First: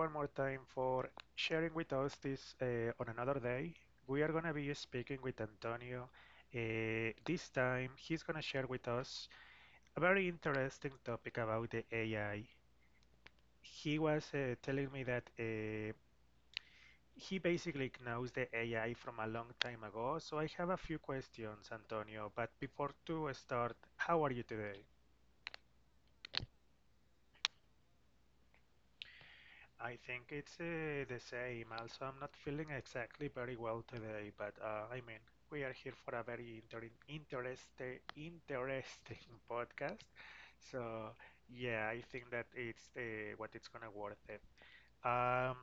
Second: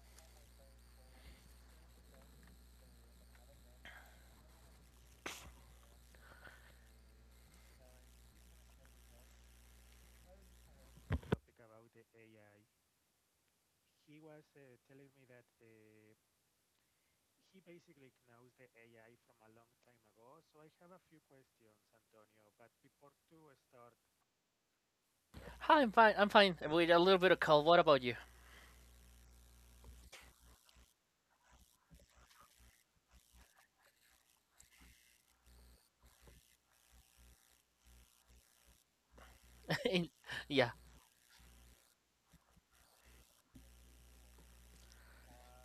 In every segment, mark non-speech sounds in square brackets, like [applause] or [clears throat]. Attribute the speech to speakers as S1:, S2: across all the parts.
S1: one more time for sharing with us this on another day. We are going to be speaking with Antonio. This time, he's going to share with us a very interesting topic about the AI. He was telling me that he basically knows the AI from a long time ago. So I have a few questions, Antonio. But before to start, how are you today?
S2: Hi, I'm fine. I with a little bit of cold. What about you?
S1: I think it's the same. Also, I'm not feeling exactly very well today, but I mean, we are here for a very interesting, interesting [laughs]
S2: [laughs]
S1: podcast.
S2: In- yeah.
S1: So, yeah, I think that it's what it's gonna worth it. Um,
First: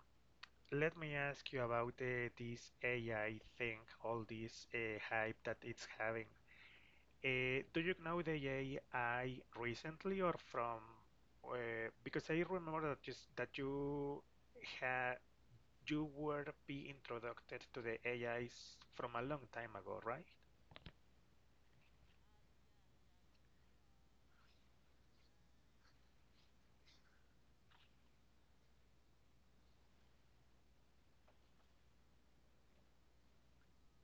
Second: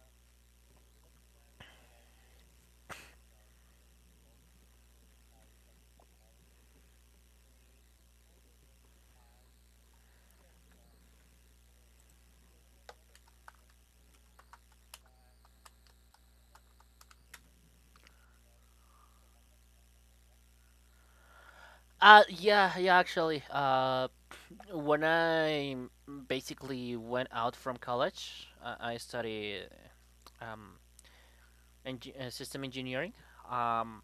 S1: Let me ask you about this AI thing, all this hype that it's having. Do you know the AI recently or from? Because I remember that just that you had you were be introduced to the AIs from a long time ago, right?
S2: Yeah, actually. When I basically went out from college, I studied um, system engineering. Um,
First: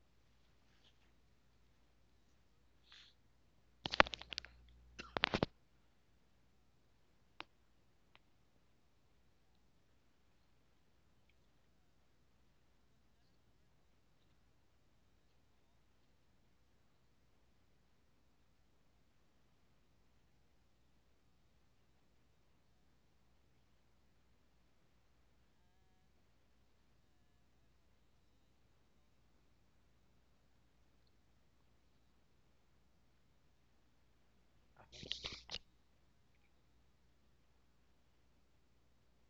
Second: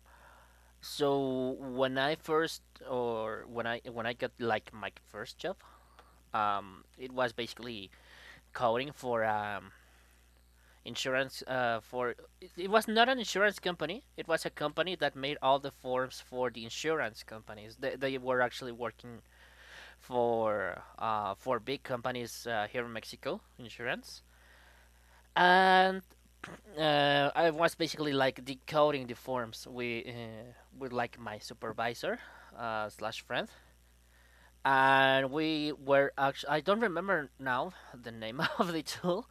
S2: so when I first, or when I got like my first job, it was basically coding for insurance . It was not an insurance company, it was a company that made all the forms for the insurance companies. They were actually working for big companies here in Mexico, insurance. And I was basically like decoding the forms with like my supervisor slash friend. And we were actually, I don't remember now the name [laughs] of the tool,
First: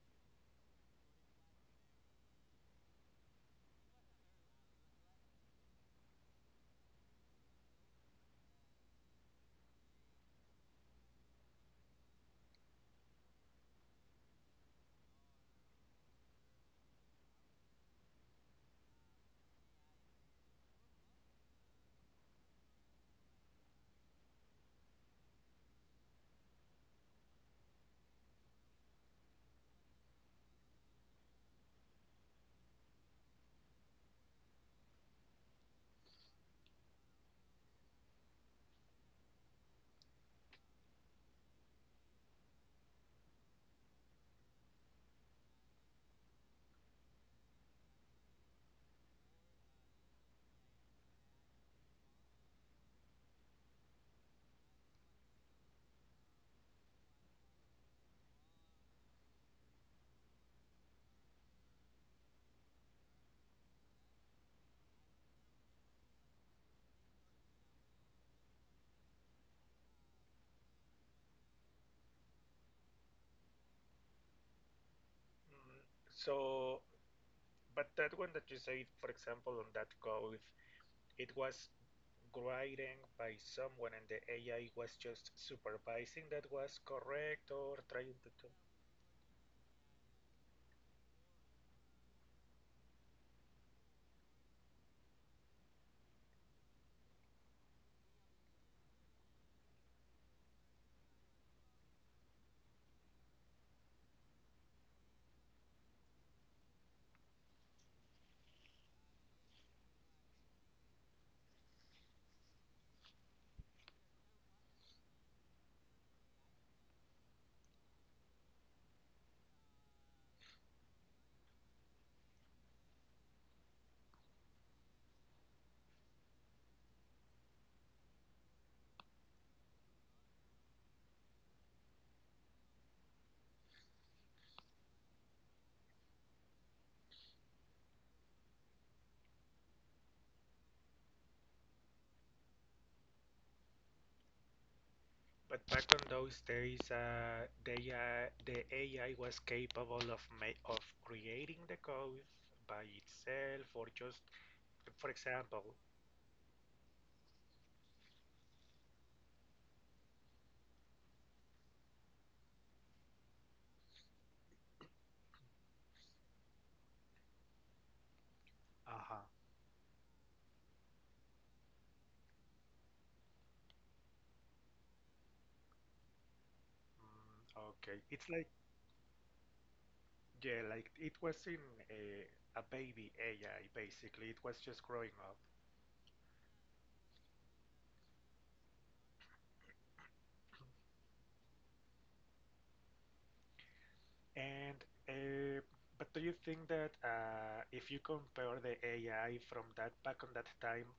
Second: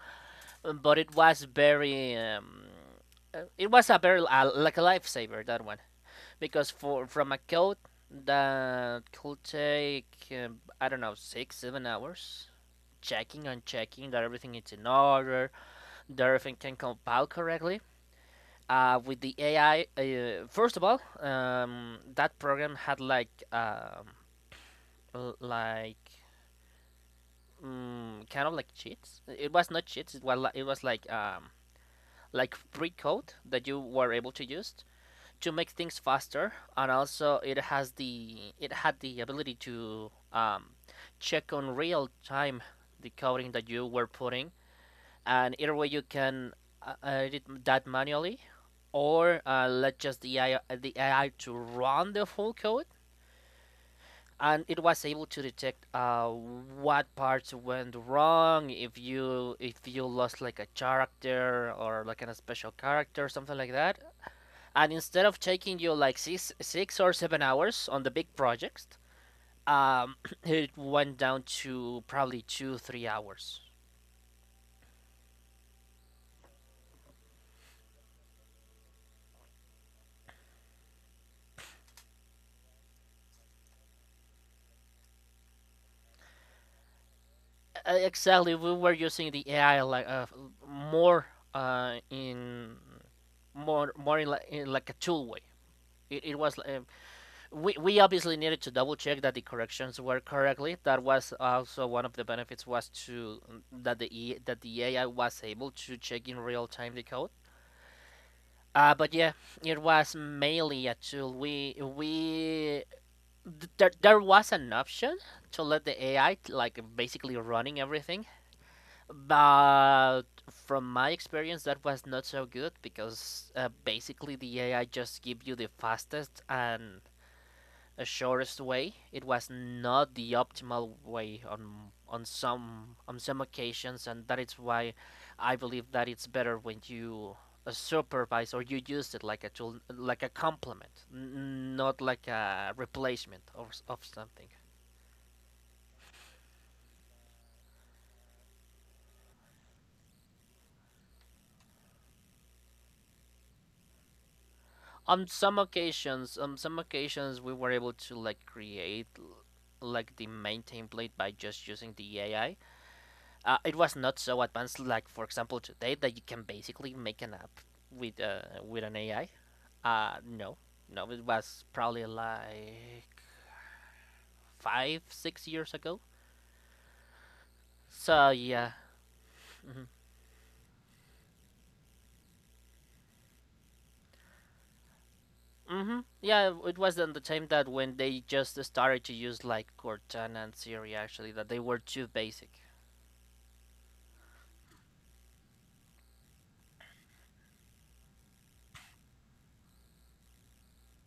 S2: but it was very it was a very like a lifesaver, that one. Because for from a code that could take, I don't know, 6 7 hours, checking and checking that everything is in order, that everything can compile correctly. With the AI, first of all, that program had like like kind of like cheats. It was not cheats. It was like free code that you were able to use to make things faster. And also it has the it had the ability to check on real time the coding that you were putting, and either way you can edit that manually, or let just the AI to run the full code. And it was able to detect what parts went wrong, if you lost like a character, or like a special character, or something like that. And instead of taking you like 6 or 7 hours on the big project, um, [clears throat] it went down to probably 2 3 hours.
S1: Mm. So, but that one that you said, for example, on that code, it was writing by someone and the AI was just supervising that was correct or
S2: Uh,
S1: trying to.
S2: Exactly, we were using the AI like more uh, in more in in like a tool way. It was we obviously needed to double check that the corrections were correctly. That was also one of the benefits, was to, that the AI was able to check in real time the code. But yeah, it was mainly a tool. There was an option to let the AI like basically running everything, but from my experience that was not so good because, basically the AI just give you the fastest and a shortest way. It was not the optimal way on on some occasions, and that is why I believe that it's better when you supervise, or you use it like a tool, like a complement, not like a replacement of something.
S1: But back on those days, the AI was capable of of creating the code by itself or just, for example,
S2: On some occasions, we were able to like create like the main template by just using the AI. It was not so advanced like for example today, that you can basically make an app with an
S1: uh-huh.
S2: AI. No, no, it was probably like five, 6 years ago.
S1: Mm, okay,
S2: So
S1: it's like,
S2: yeah. Hmm.
S1: yeah, like it was in a baby AI basically. It was just growing up.
S2: Hmm, yeah, it was at the time that when they just started to use like Cortana and Siri, actually, that they were too basic.
S1: And uh, but do you think that if you compare the AI from that back on that time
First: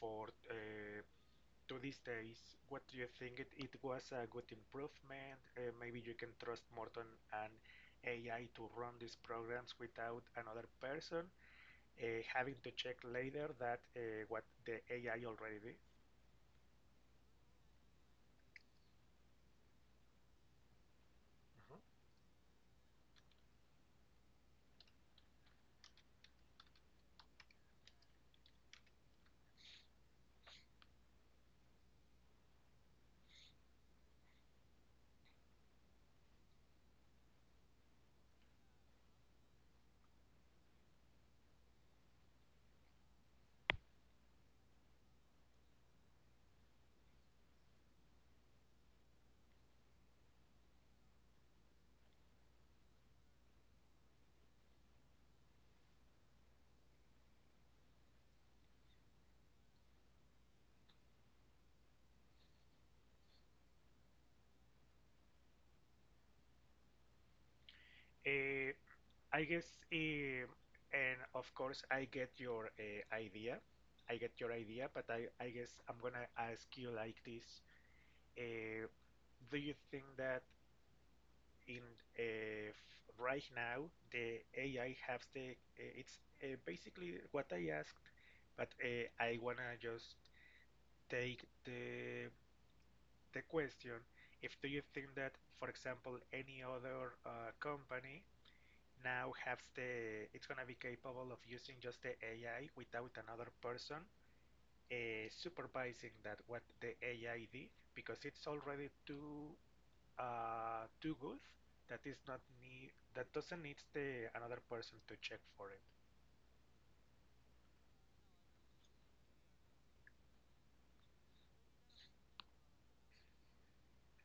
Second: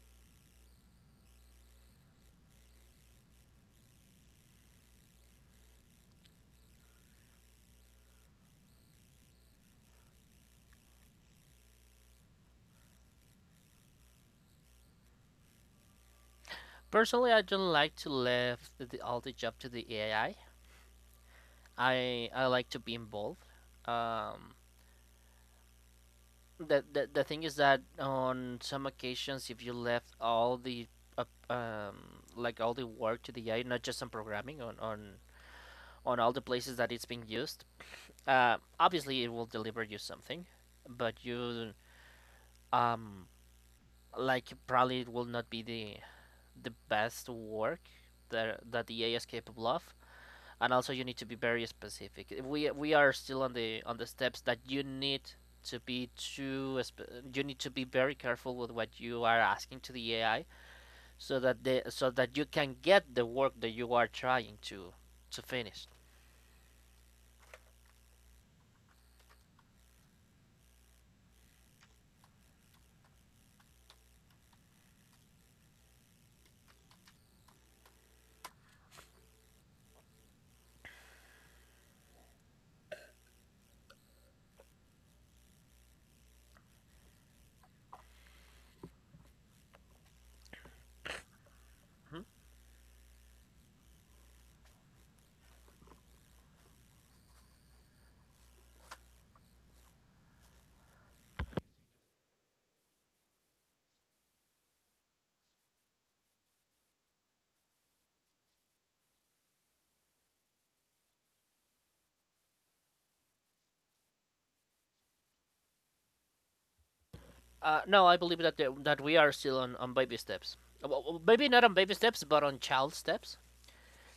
S1: for to these days, what do you think it was a good improvement? Maybe you can trust more on an AI to run these programs without another person uh, having to check later that what the AI already did.
S2: Personally, I don't like to leave all the job to the AI. I like to be involved. Um, the, the thing is that on some occasions, if you left all the uh, like all the work to the AI, not just on programming, on on all the places that it's being used, obviously it will deliver you something, but you um like probably it will not be the best work that the AI is capable of. And also you need to be very specific. We are still on the steps that you need to be too, you need to be very careful with what you are asking to the AI, so that you can get the work that you are trying to finish.
S1: Mhm. I guess, eh, and of course, I get your idea. I get your idea, but I guess I'm gonna ask you like this: uh, do you think that in right now the AI has the? It's basically what I asked, but I wanna just take
S2: Mhm.
S1: the question. If do you think that, for example, any other company now has the it's gonna be capable of using just the AI without another person supervising that what the AI did because it's already too too good that is not need that doesn't need the another person to check for it.
S2: No, I believe that that we are still on baby steps. Uh, Maybe not on baby steps, but on child steps.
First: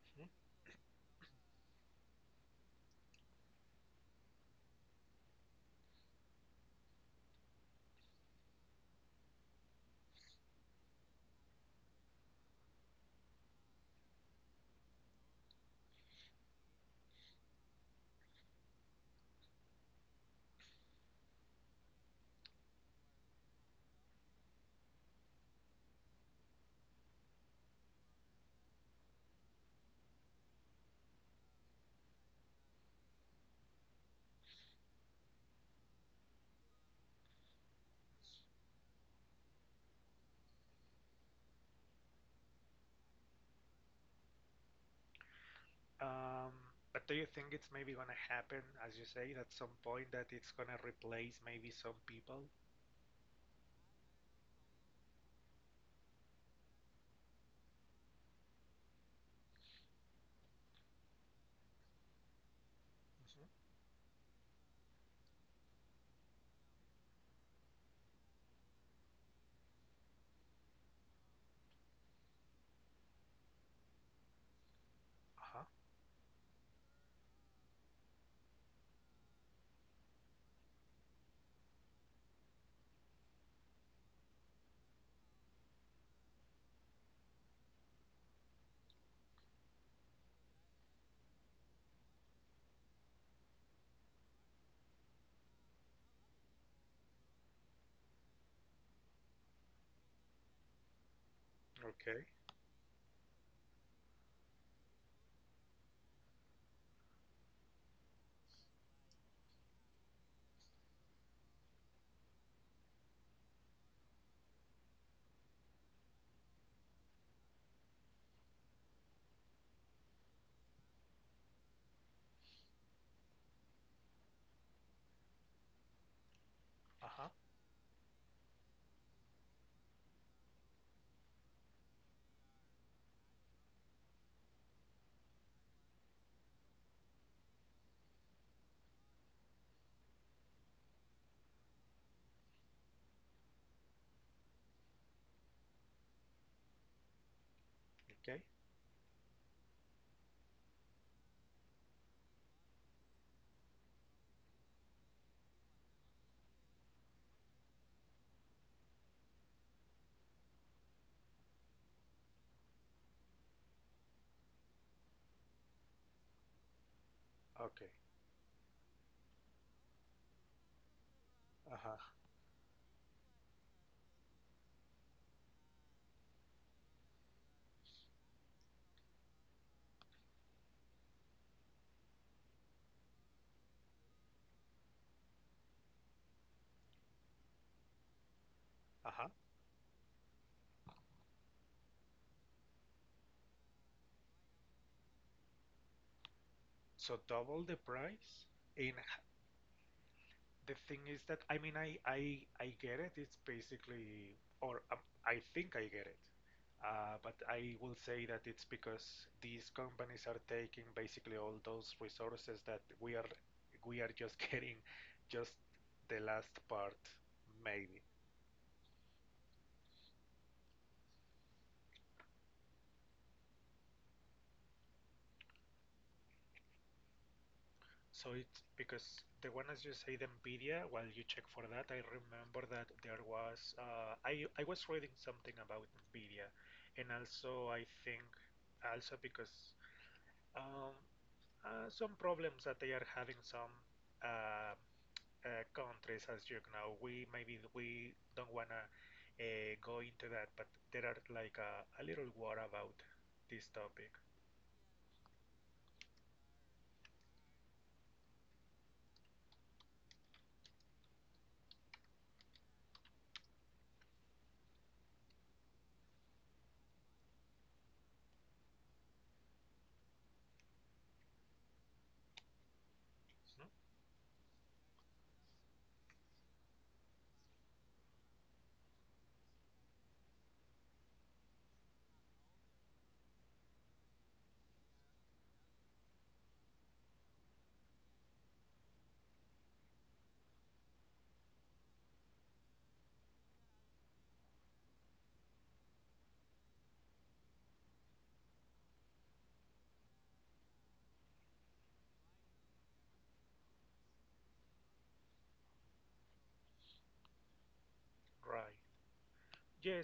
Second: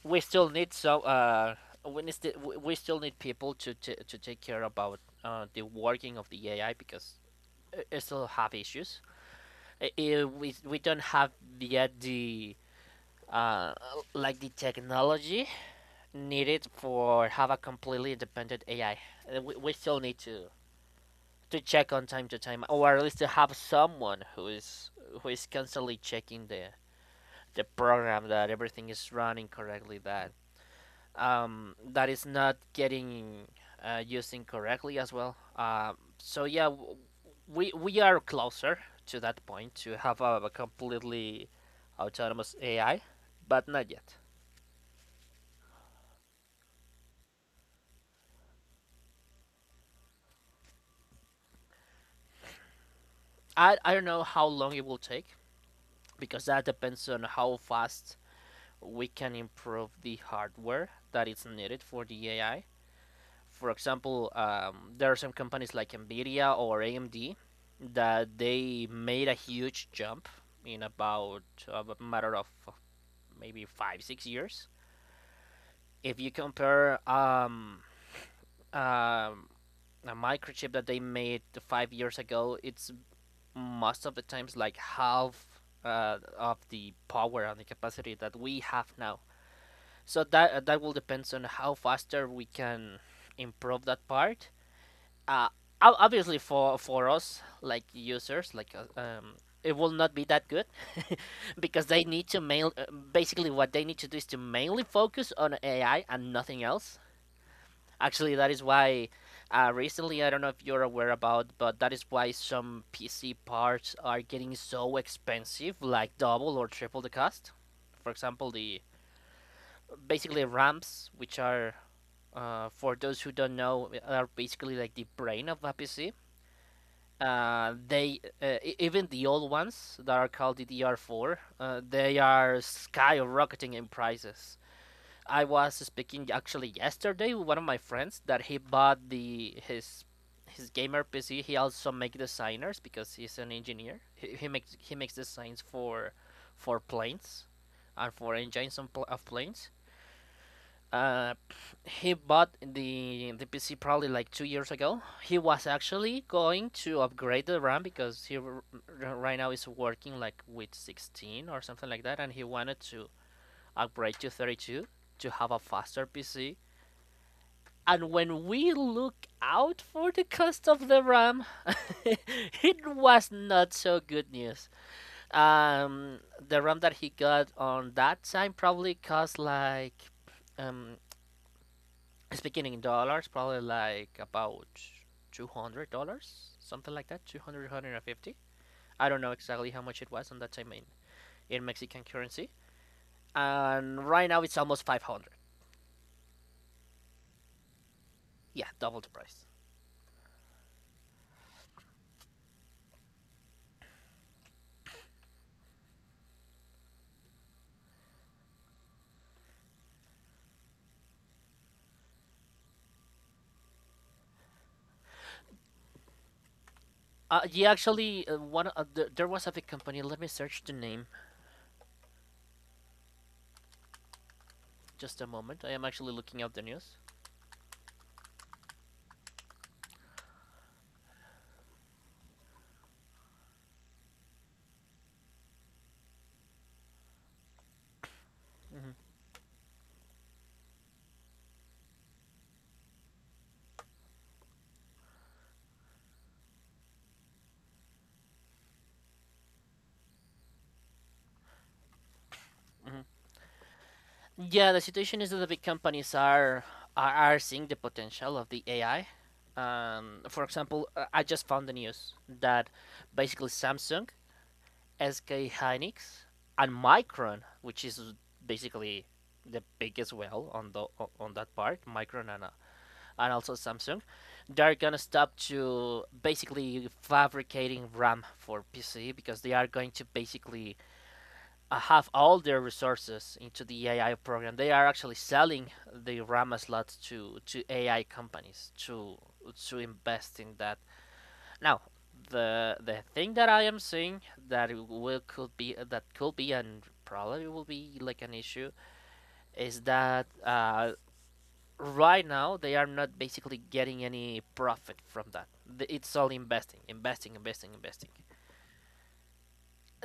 S2: We still need so we need sti- we still need people to to take care about the working of the AI, because still have issues. We don't have yet the uh, like the technology needed for have a completely independent AI. We still need to check on time to time, or at least to have someone who is, who is constantly checking the program, that everything is running correctly, that that is not getting used incorrectly as well. So yeah, we are closer to that point to have a completely autonomous AI, but not yet.
S1: Mm-hmm. But do you think it's maybe gonna happen, as you say, at some point that it's gonna replace maybe some people?
S2: I don't know how long it will take, because that depends on how fast we can improve the hardware that is needed for the AI. For example, there are some companies like Nvidia or AMD that they made a huge jump in about a matter of maybe 5 6 years.
S1: Uh huh.
S2: If you compare um, a microchip that they made 5 years ago, it's most of the times like half of the power and the capacity that we have now. So that, that will depends on how faster we can improve that part. uh, Obviously for us like users, like it will not be that good [laughs] because they need
S1: Okay.
S2: to mail, basically what they need to do is to mainly focus on AI and nothing else. Actually, that is why, recently, I don't know if you're aware about, but that is why some PC parts are getting so expensive, like double or triple the cost. For example, the basically RAMs, which are, for those who don't know, are basically like the brain of a PC.
S1: Uh huh.
S2: Even the old ones that are called DDR4, they are skyrocketing in prices. I was speaking, actually, yesterday with one of my friends, that he bought the his gamer PC. He also make designers because he's an engineer. He makes designs for planes and for
S1: Okay.
S2: engines on pl- of planes. Uh, he bought the PC probably like 2 years ago. He was actually going to upgrade the RAM, because right now is working like with 16 or something like that, and he wanted to upgrade to 32, to have a faster PC.
S1: Okay.
S2: And when we look out for the cost of the RAM,
S1: Uh huh.
S2: [laughs] it was not so good news. The RAM that he got on that time probably cost like um speaking in dollars, probably like about $200, something like that, 200, I
S1: Uh
S2: don't
S1: huh.
S2: know exactly how much it was on that time in Mexican currency. And right now it's almost 500.
S1: So double the price.
S2: Yeah,
S1: And
S2: double the price.
S1: the thing is that I mean I get it. It's basically or I think I get it. But I will say that it's because these companies are taking basically all those resources that we are just [laughs] getting just the last part
S2: Yeah,
S1: maybe.
S2: actually, there was a big company. Let me search the name. Just a moment. I am actually looking up the news.
S1: So it's because the one as you say, the Nvidia, while you check for that, I remember that there was I was reading something about Nvidia, and also I think
S2: Hmm.
S1: also because um, some problems that they are having some uh, countries, as you know, we maybe we don't wanna go into that, but there are like a little war about
S2: Hmm.
S1: this topic.
S2: Yeah, the situation is that the big companies are, seeing the potential of the AI. For example, I just found the news that basically Samsung, SK Hynix, and Micron, which is basically the biggest, well, on the on that part, Micron, and also
S1: Hmm?
S2: Samsung, they're gonna stop to basically fabricating RAM for PC, because they are going to basically have all their resources into the AI program. They are actually selling the RAM slots to AI companies to invest in that. Now, the thing that I am seeing, that will could be that could be, and probably will be, like an issue, is that right now they are not basically getting any profit from that. It's all investing, investing, investing, investing.
S1: Right.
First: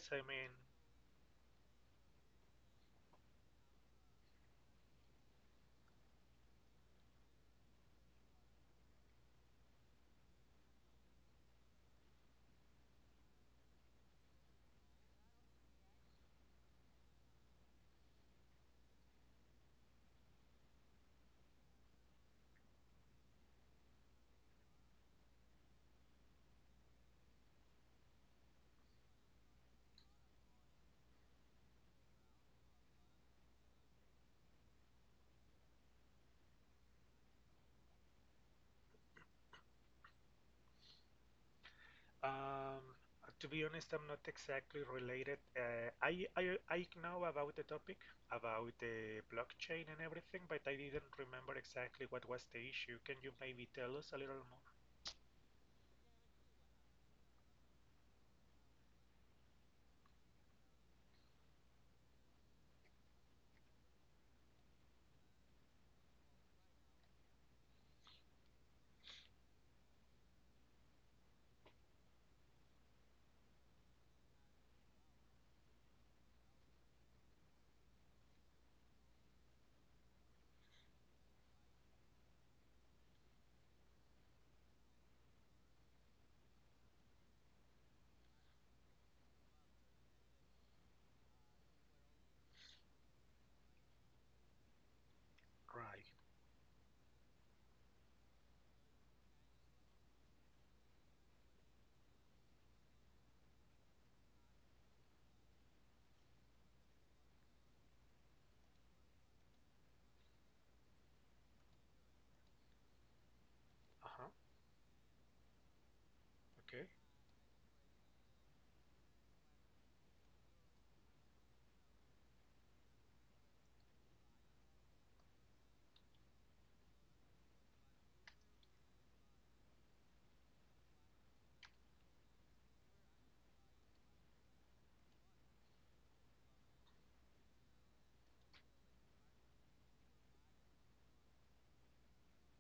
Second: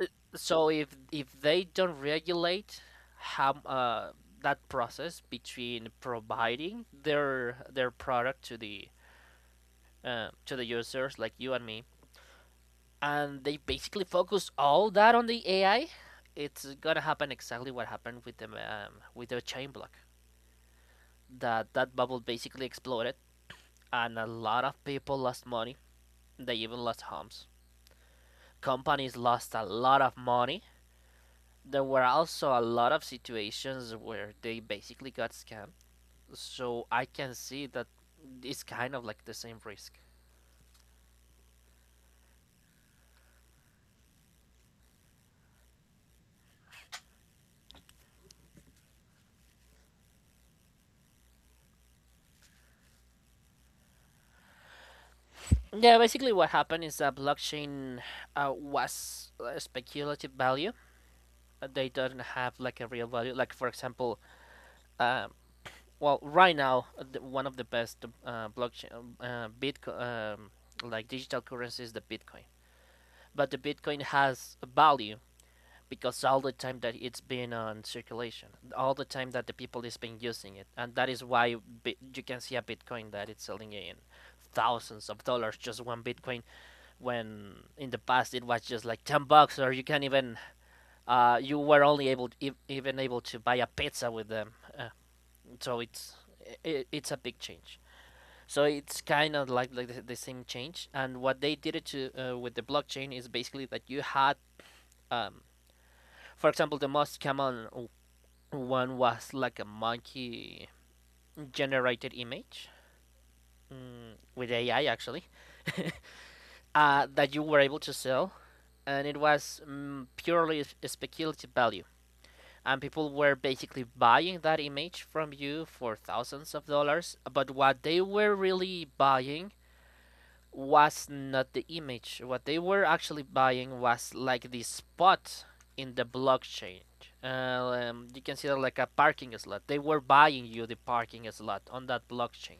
S2: Uh,
S1: I mean,
S2: So if they don't regulate how, that process between providing their product to the users like you and me, and they basically focus all that on the AI, it's gonna happen exactly what happened with the chain block. That that bubble basically exploded, and a lot of people lost money. They even lost homes. Companies lost a lot of money. There were also a lot of situations where they basically got scammed. So I can see that it's kind of like the same risk.
S1: Um, to be honest, I'm not exactly related. I know about the topic, about the blockchain and everything, but I didn't remember exactly what was the issue. Can you maybe tell us a little more?
S2: Yeah, basically what happened is that blockchain was a speculative value. They don't have like a real value. Like for example, um, well, right now one of the best blockchain Bitcoin like digital currency is the Bitcoin, but the Bitcoin has a value because all the time that it's been on circulation, all the time that the people is been using it, and that is why you can see a Bitcoin that it's selling in thousands of dollars, just one bitcoin, when in the past it was just like 10 bucks. Or you can't even you were only able even able to buy a pizza with them. Uh, so
S1: Right.
S2: it's it's a big change. So it's kind of like the same change. And what they did it to with the blockchain is basically that you had, um, for example, the most common one was like a monkey generated image mm,
S1: Uh-huh.
S2: with AI actually. [laughs]
S1: Okay.
S2: That you were able to sell, and it was purely speculative value. And people were basically buying that image from you for thousands of dollars, but what they were really buying was not the image. What they were actually buying was like the spot in the blockchain. You can see that like a parking slot. They were buying you the parking slot on that blockchain.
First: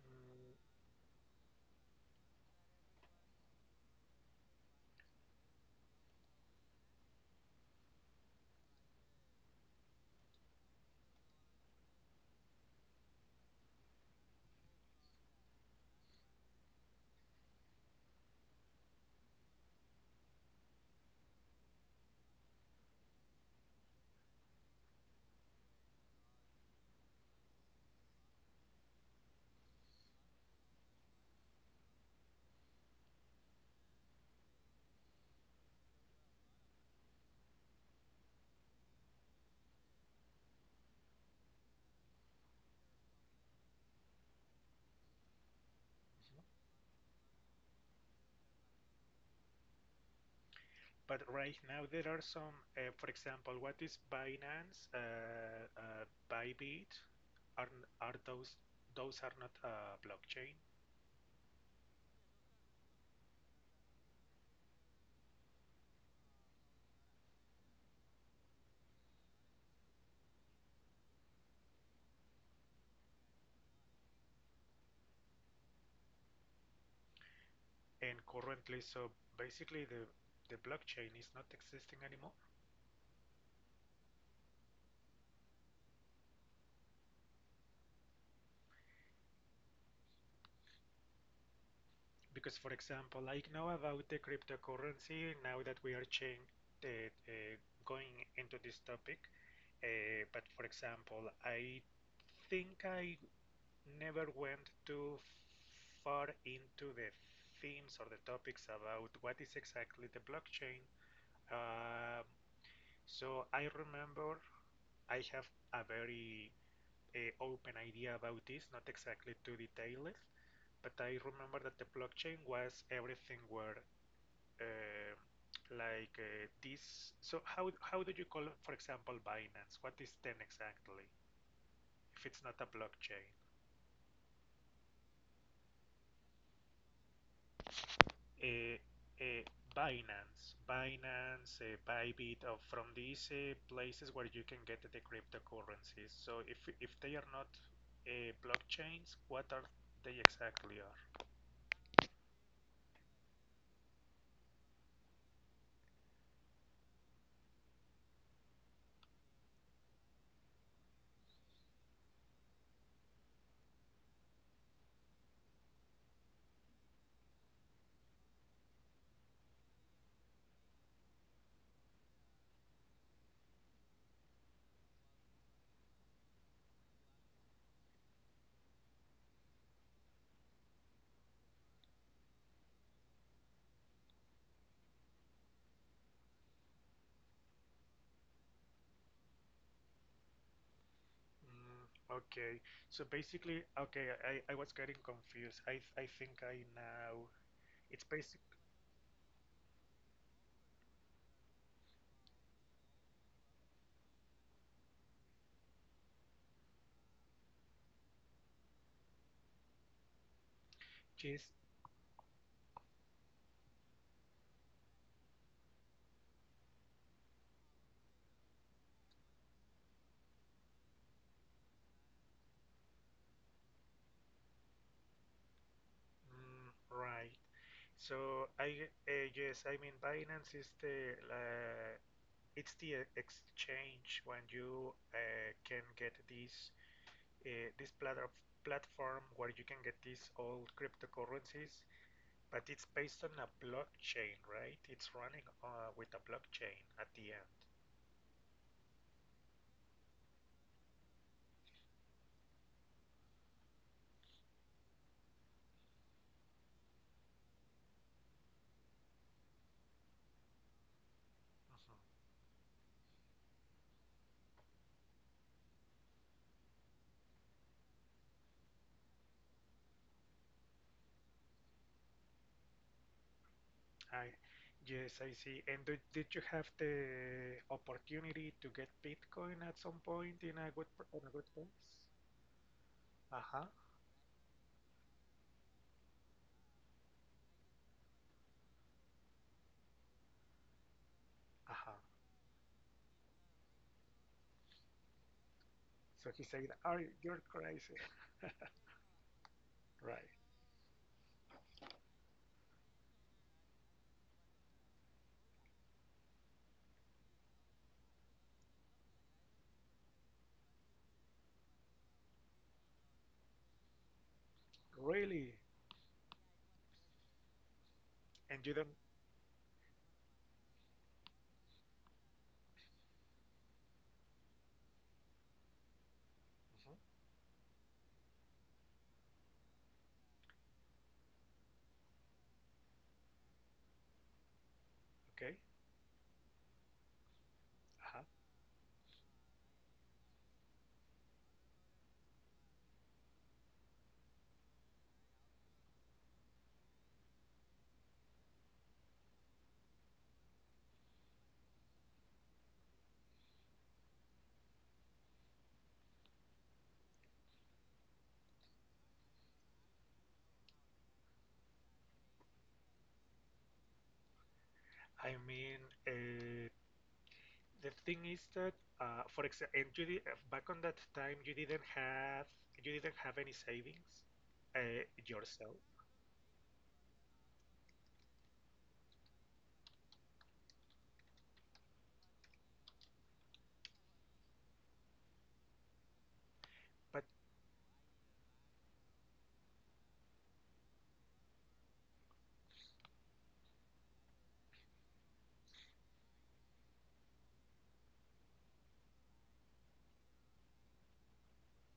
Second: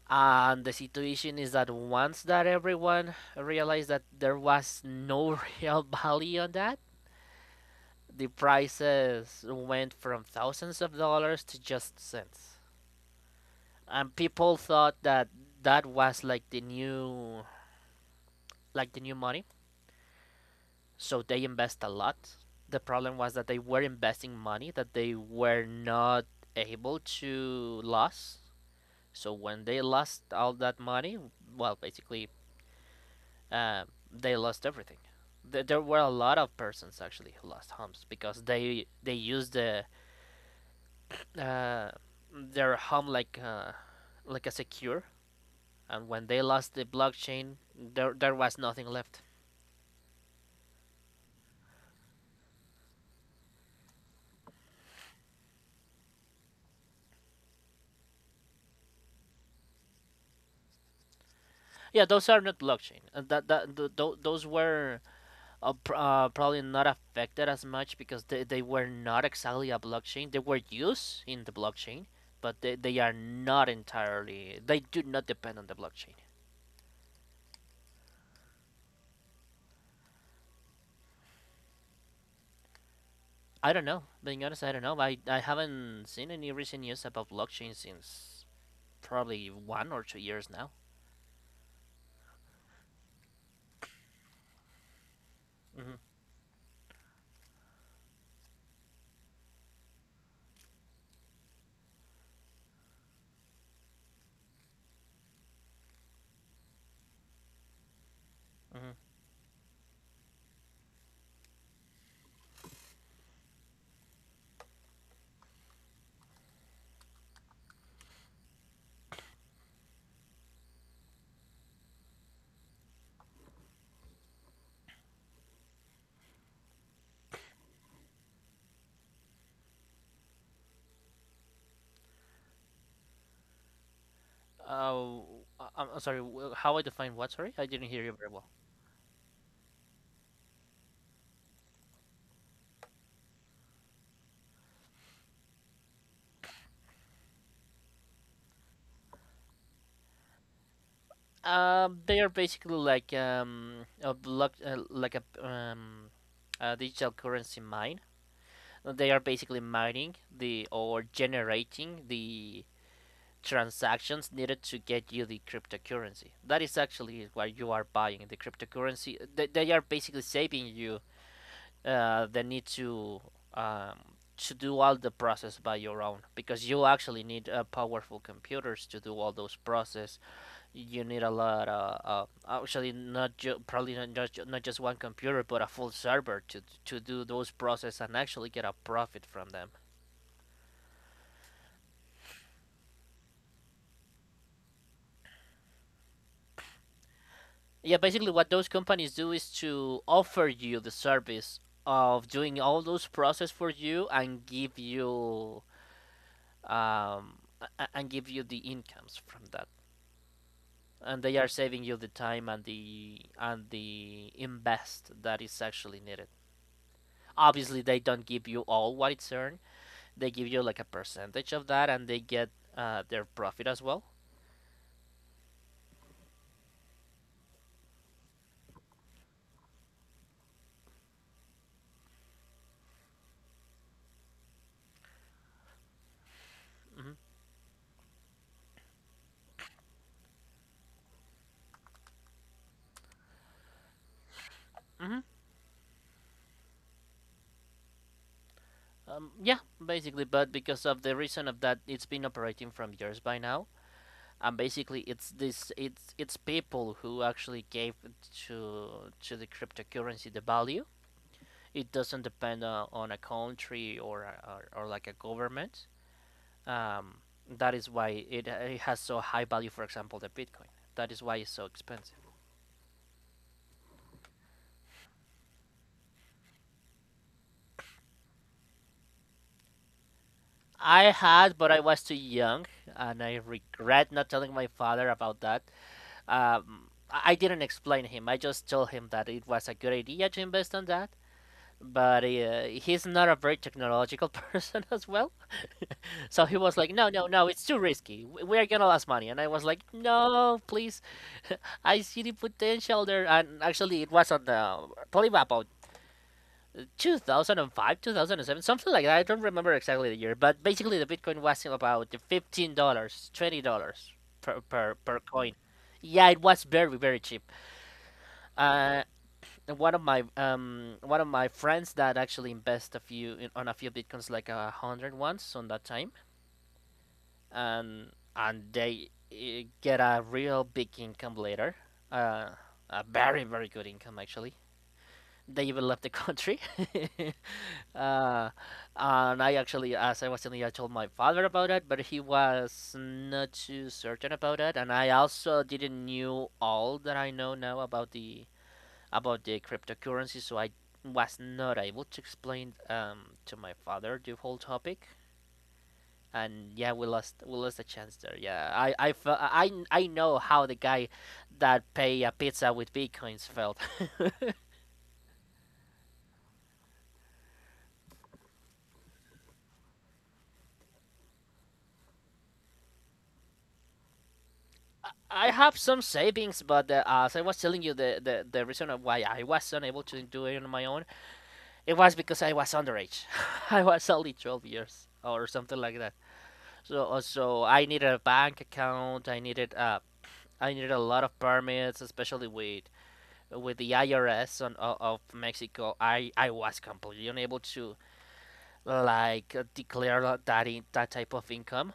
S1: Mm,
S2: And the situation is that once that everyone realized that there was no [laughs] real value on that, the prices went from thousands of dollars to just cents. And people thought that that was like the new money, so they invest a lot. The problem was that they were investing money that they were not able to lose. So when they lost all that money, well, basically, uh, they lost everything. There were a lot of persons actually who lost homes because they used the uh, their home, like like a secure, and when they
S1: mhm.
S2: lost the blockchain, there was nothing left.
S1: But right now there are some, for example, what is Binance, Bybit, are are those are not blockchain,
S2: Yeah, those are not blockchain, and those were probably not affected as much, because they were not exactly a blockchain, they were used in the blockchain, but they are not entirely, they do not depend on the blockchain.
S1: and currently, so basically the blockchain is not existing anymore.
S2: I don't know, being honest, I don't know. I haven't seen any recent news about blockchain since probably 1 or 2 years now.
S1: Because, for example, I know about the cryptocurrency now that we
S2: Hmm.
S1: are change, uh, uh, going into this topic. But, for example, I think I never went too far into the themes or the topics
S2: Hmm.
S1: about what is exactly the blockchain. Um, so I remember I have a very open idea about this, not exactly too detailed, but I remember that the blockchain was everything where uh, like this. So how do you call, for example, Binance? What is ten exactly? If it's not a blockchain,
S2: Uh, I'm sorry. How I define what? Sorry, I didn't hear you very well.
S1: uh, uh, Binance, Bybit, from these places where you can get the cryptocurrencies. So if they are not blockchains, what are they exactly are?
S2: They are basically like a block, like a digital currency mine. They are basically mining the, or generating the, transactions needed to get you the cryptocurrency. That is actually what you are buying, the cryptocurrency. They are basically saving you the need to do all the process by your own, because you actually need powerful computers to do all those process. You need a lot of actually not ju- probably not just one computer but a full server to do those process and actually get a profit from them.
S1: Mm, okay, so basically, okay, I was getting confused. I think I now
S2: Yeah,
S1: it's
S2: basically
S1: basically.
S2: what those companies do is to offer you the service of doing all those process for you, and um give you the incomes from that. And they are
S1: Just
S2: saving you the time and the invest that is actually needed. Obviously, they don't give you all what it's earned. They give you like a percentage of that, and they get their profit as well.
S1: mm, right. So I yes, I mean Binance is the it's the exchange when you can get this
S2: Mm-hmm.
S1: this platform where you can get these old cryptocurrencies, but it's based on a blockchain, right? It's
S2: Mm-hmm.
S1: running with a blockchain at the end.
S2: Yeah, basically. But because of the reason of that, it's been operating from years by now, and basically, it's this it's people who actually gave to the cryptocurrency the value. It
S1: Mhm.
S2: doesn't depend on a country, or like a government. Um, that is why it has so high value, for example, the Bitcoin. That is why it's so expensive.
S1: I yes, I see. And did you have the opportunity to get Bitcoin at some point in a
S2: I
S1: on a good
S2: had,
S1: place?
S2: but I was too young, and I
S1: Uh-huh.
S2: regret not telling my father about that. I didn't explain him. I just told him that it was a good idea to invest on that,
S1: Uh-huh.
S2: but he's not a very technological [laughs] person as well.
S1: So he
S2: So he
S1: said,
S2: was like,
S1: "Are
S2: "No,
S1: you-
S2: no,
S1: you're
S2: no, it's too
S1: crazy,"
S2: risky. We are gonna lose money." And I was like,
S1: [laughs] right?
S2: "No, please. I see the potential there." And actually, it was on the Polybap 2005, 2007, something like that. I don't remember exactly the year, but basically the Bitcoin was about $15, dollars, $20 per coin.
S1: Really?
S2: Yeah, it was very, very cheap.
S1: And you don't?
S2: Uh, One of my friends that actually invest a few on a few bitcoins, like a hundred once on that time,
S1: Mhm.
S2: and and they get a real big income later. Uh, a very, very good income actually.
S1: Okay.
S2: They even left the country. [laughs]
S1: Uh-huh.
S2: Uh, and I actually, as I was telling you, I told my father about it, but he was not too certain about it. And I also didn't knew all that I know now about the cryptocurrency, so I was not able to explain to my father the whole topic. And yeah, we lost a chance there. Yeah, I fe- I know how the guy that pay a pizza with bitcoins felt. [laughs]
S1: I mean, uh, the thing is that, for example, and you did, back on that time, you didn't have any savings
S2: I have
S1: yourself,
S2: some savings, but as I was telling you, the reason why I was unable to do it on my own, it was because I was underage. [laughs] I was only 12 years or something like that. So uh,
S1: but
S2: so I needed a bank account. I needed a lot of permits, especially with the IRS on, o of Mexico. I was completely unable to declare that that type of income,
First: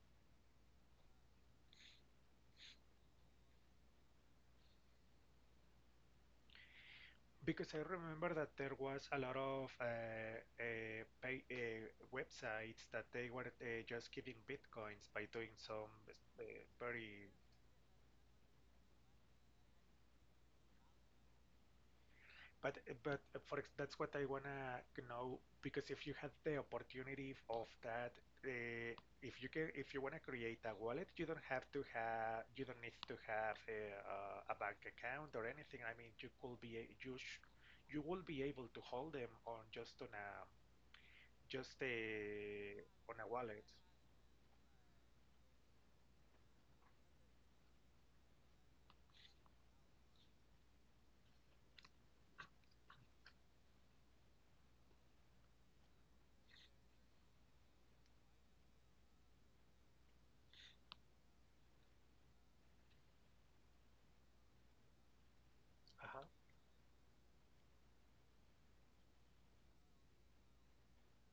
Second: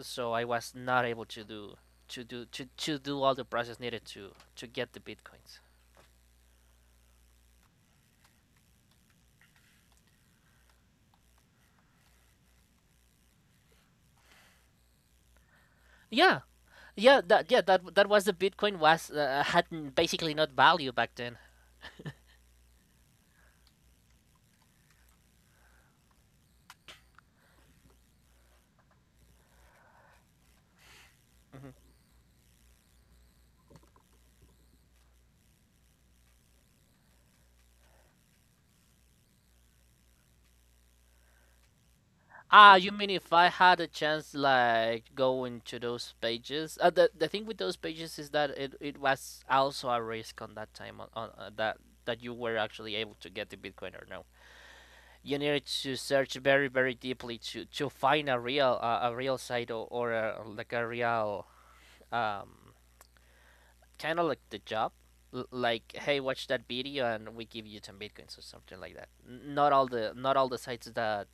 S2: so I was not able to do all the process needed to get the bitcoins.
S1: because I remember that there was a lot of uh, pay, uh, websites that they were just giving bitcoins by doing some
S2: Yeah,
S1: uh,
S2: yeah,
S1: very
S2: that yeah that that was the Bitcoin basically not value back then.
S1: But but for that's what I wanna know because if you have the opportunity of that, uh, if you can, if you wanna create a wallet, you don't have
S2: Mhm.
S1: to have, you don't need to have a bank account or anything. I mean, you could be, you sh you will be able to hold them on just on a just a
S2: Ah, you mean
S1: on a
S2: if I
S1: wallet.
S2: had a chance like going to those pages? The thing with those pages is that it was also a risk on that time, on that you were actually able to get the Bitcoin or no. You needed to search very deeply to find a real site, or like a real um, kind of like the job. Like, hey,
S1: Uh-huh.
S2: watch that video and we give you ten bitcoins or something like that. Not all the sites that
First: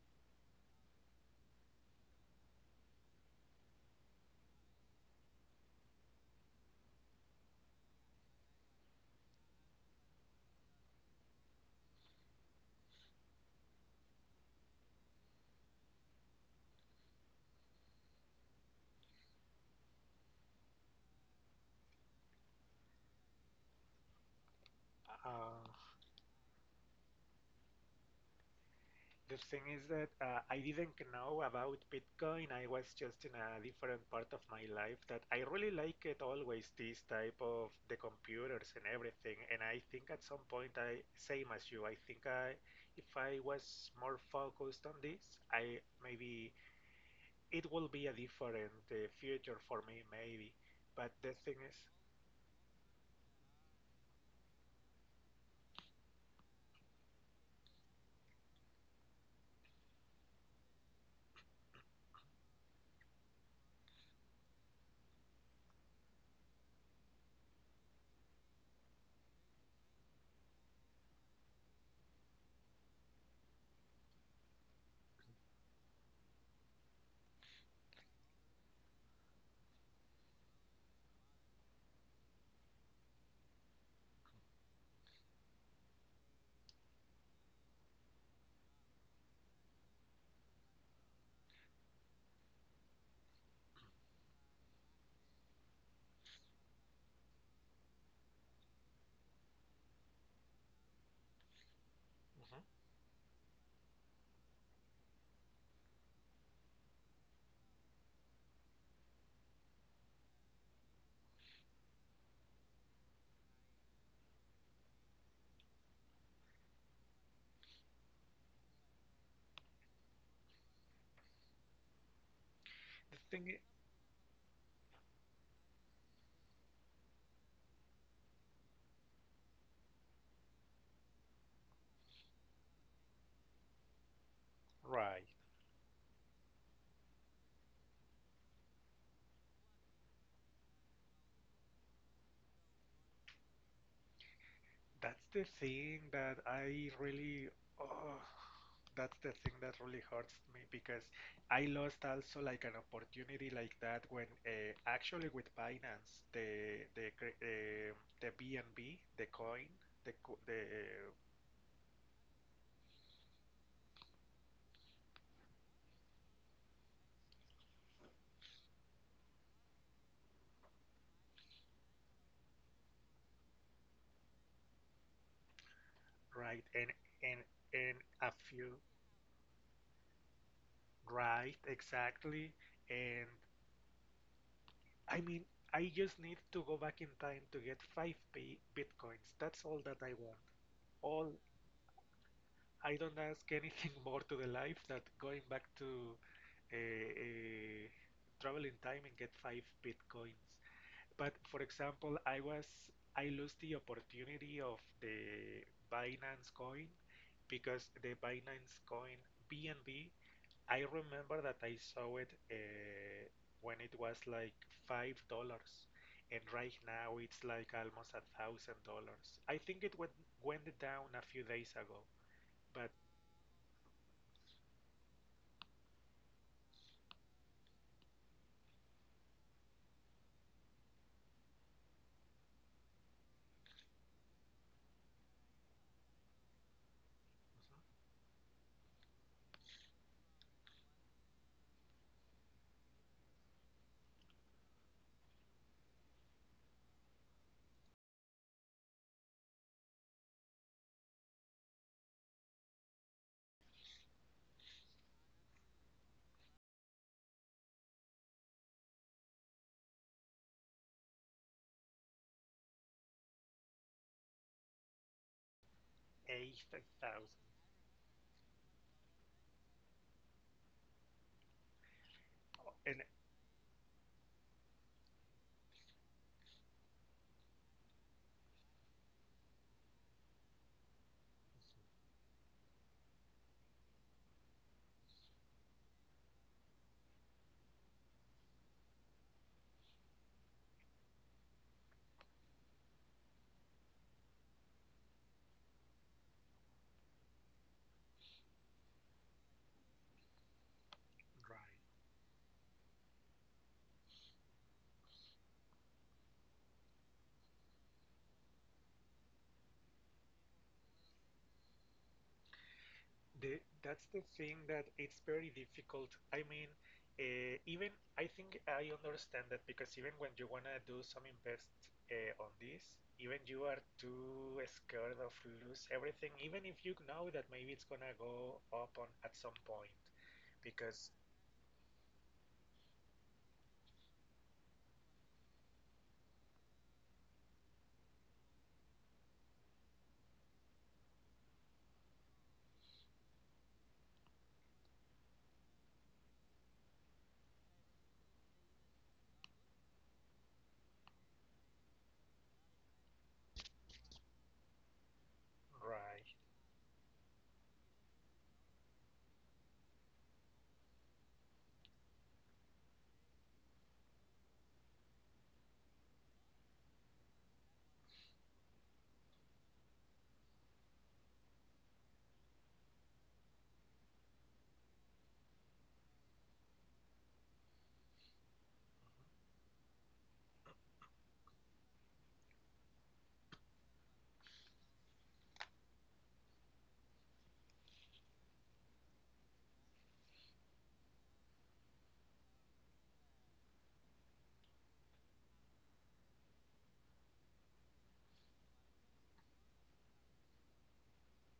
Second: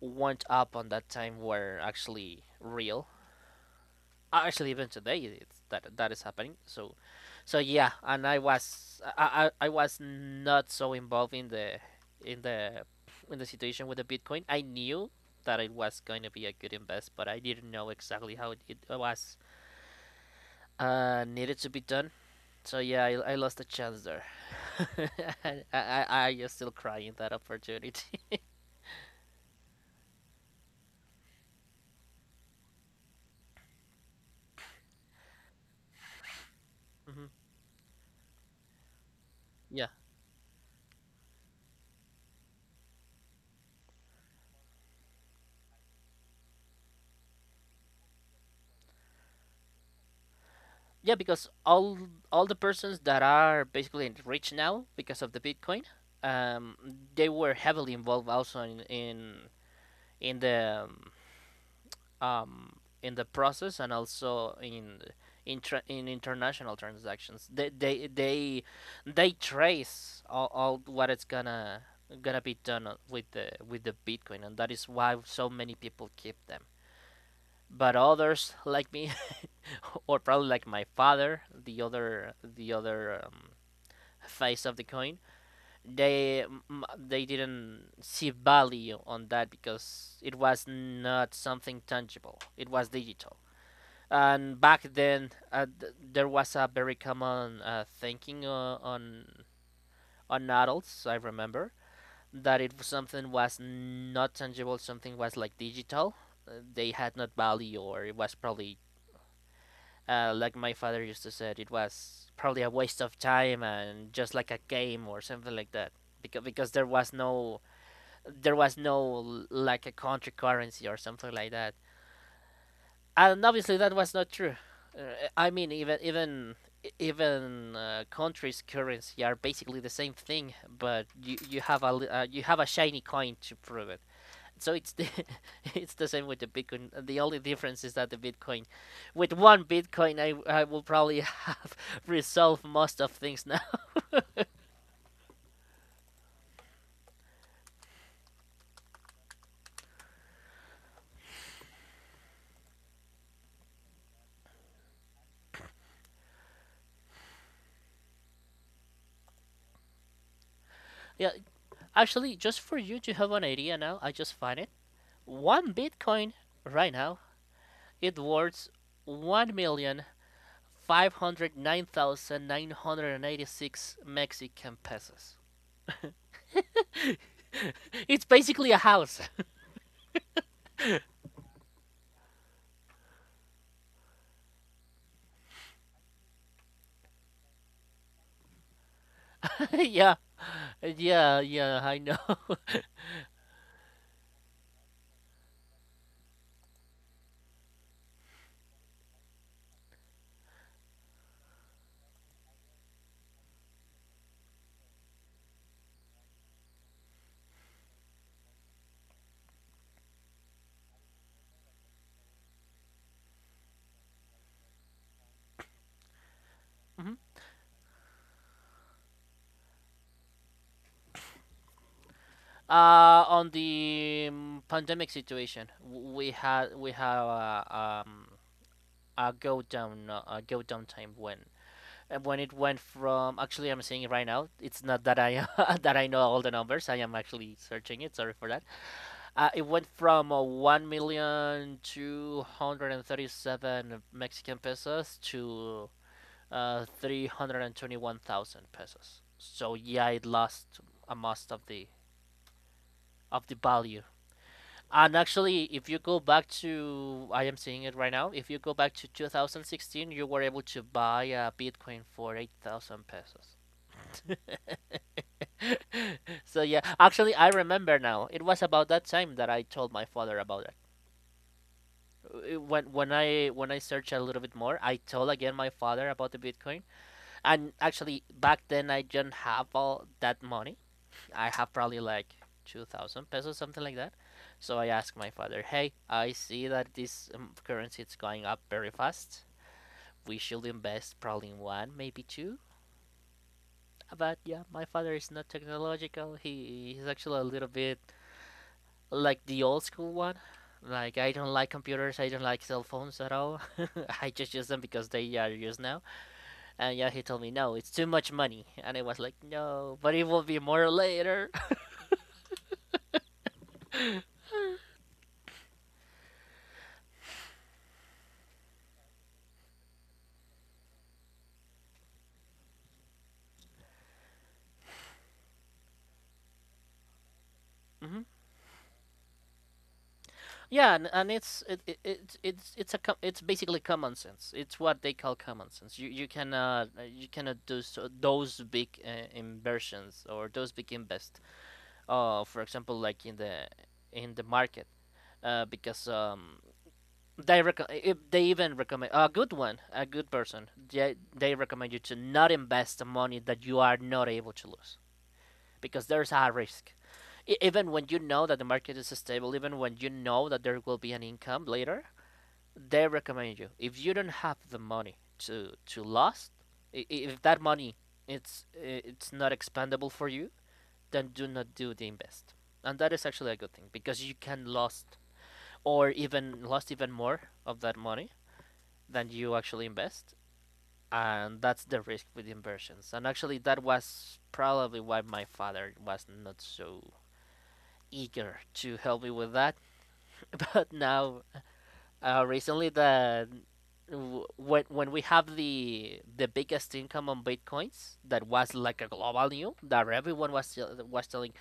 S2: went up on that time were actually real. Actually, even today, it's that is happening. So yeah, and I was not so involved in the in the situation with the Bitcoin. I knew that it was going to be a good invest, but I didn't know exactly how it was needed to be done. So yeah, I lost a chance there. [laughs] I,
S1: Uh,
S2: I I just still crying that opportunity.
S1: The thing is that I didn't know about Bitcoin. I was just in a different part of my life that I really like it always, this
S2: [laughs] Hmm.
S1: type of the computers and everything. And I
S2: Yeah,
S1: think at some point same as you, I think I, if I was more focused on this, I maybe it will be a different future for me, maybe. But
S2: yeah,
S1: the
S2: because
S1: thing is,
S2: all the persons that are basically rich now because of the Bitcoin, um, they were heavily involved also in the um, um, in the process, and also in international transactions. They trace all what it's gonna be done with the Bitcoin, and that is why so many people keep them. But others like me, [laughs] or probably like my father, the other face of the coin, they they didn't see value on that because it was not something tangible. It was digital. And back then, there was a very common thinking on adults. I remember that
S1: mhm,
S2: if something was not tangible, something was like digital. They had not value, or it was probably like my father used to say, it was probably a waste of time and just like a game or something like that. Because there was no like a country currency or something like that.
S1: the
S2: And
S1: thing is,
S2: obviously that was not true. Uh, I mean, even countries' currency are basically the same thing, but you have a shiny coin to prove it. So it's the
S1: right.
S2: [laughs] it's the same with the Bitcoin. The only difference is that the Bitcoin, with one Bitcoin, I will probably have [laughs] resolved most of things now. [laughs]
S1: That's the thing that I really, oh, that's the thing that really hurts me because I lost also like an opportunity like that when actually with Binance, the cre- the BNB, the coin, the co- the
S2: Yeah, actually, just for you to have an idea now, I just find it. One Bitcoin right now, it worth one million 509,986 Mexican pesos.
S1: right and and
S2: [laughs]
S1: and
S2: It's
S1: a
S2: basically a
S1: few
S2: house.
S1: right exactly, and I mean I just need to go back in time to get five B bitcoins. That's
S2: [laughs]
S1: all that
S2: Yeah,
S1: I want. All
S2: yeah, yeah, I know. [laughs]
S1: I don't ask anything [laughs] more to the life that going back to uh, uh, travel in time and get five bitcoins. But for example, I lost the opportunity of the Binance coin because the Binance coin BNB. I remember that I saw it when it was like $5, and right
S2: Mhm.
S1: now it's like almost $1,000. I think it went went down a few days ago, but.
S2: On the pandemic situation, we have a go down time when it went from, actually I'm saying it right now. It's not that I [laughs] that I know all the numbers. I am actually
S1: Mhm.
S2: searching it. Sorry for that. It went from 1,237 Mexican pesos to 321,000 pesos. So yeah, it lost a most of the value. And actually, if you go back to— I am seeing it right now, if you go back to 2016, you were able to buy a Bitcoin for 8,000 pesos. [laughs] So yeah,
S1: 8,000.
S2: actually I remember now. It was about that time that I told my father about— uh, when
S1: And
S2: when I when I searched a little bit more, I told again my father about the Bitcoin. And actually, back then I didn't have all that money. I have probably like 2,000 pesos, something like that. So I asked my father, "Hey, I see that this currency is going up very fast. We should invest probably in one, maybe two." But yeah, my father is not technological. He's actually a little bit like the old school one. Like, I don't like
S1: right.
S2: computers, I don't like cell phones at all. [laughs] I just use them because they are used now. And yeah, he told me no, it's too much money, and I was like no, but it will be more later.
S1: The, that's the thing that it's very difficult. I mean, even I think I understand that because even when you want to do some invest on this, even you are too scared of lose everything, even if you know that maybe it's
S2: [laughs]
S1: gonna
S2: Hmm.
S1: go up on at some point
S2: Yeah,
S1: because
S2: and it's it, it, it it's a it's basically common sense. It's what they call common sense. You cannot you cannot do so, those big inversions or those big invest. For example, like in the market, because if they even recommend a good one, a good person. They recommend you to not invest the money that you are not able to lose, because there's
S1: right.
S2: a risk. Even when you know that the market is stable, even when you know that there will be an income later, they recommend you if you don't have the money to lose, if that money it's it's not expandable for you, then do not do the invest. And that is actually a good thing, because you can lost, or even lost even more of that money than you actually invest. And that's the risk with inversions. And actually, that was probably why my father was not so eager to help me with that. [laughs] But now, recently, the when we have the biggest income on bitcoins, that was like a global news that everyone was telling,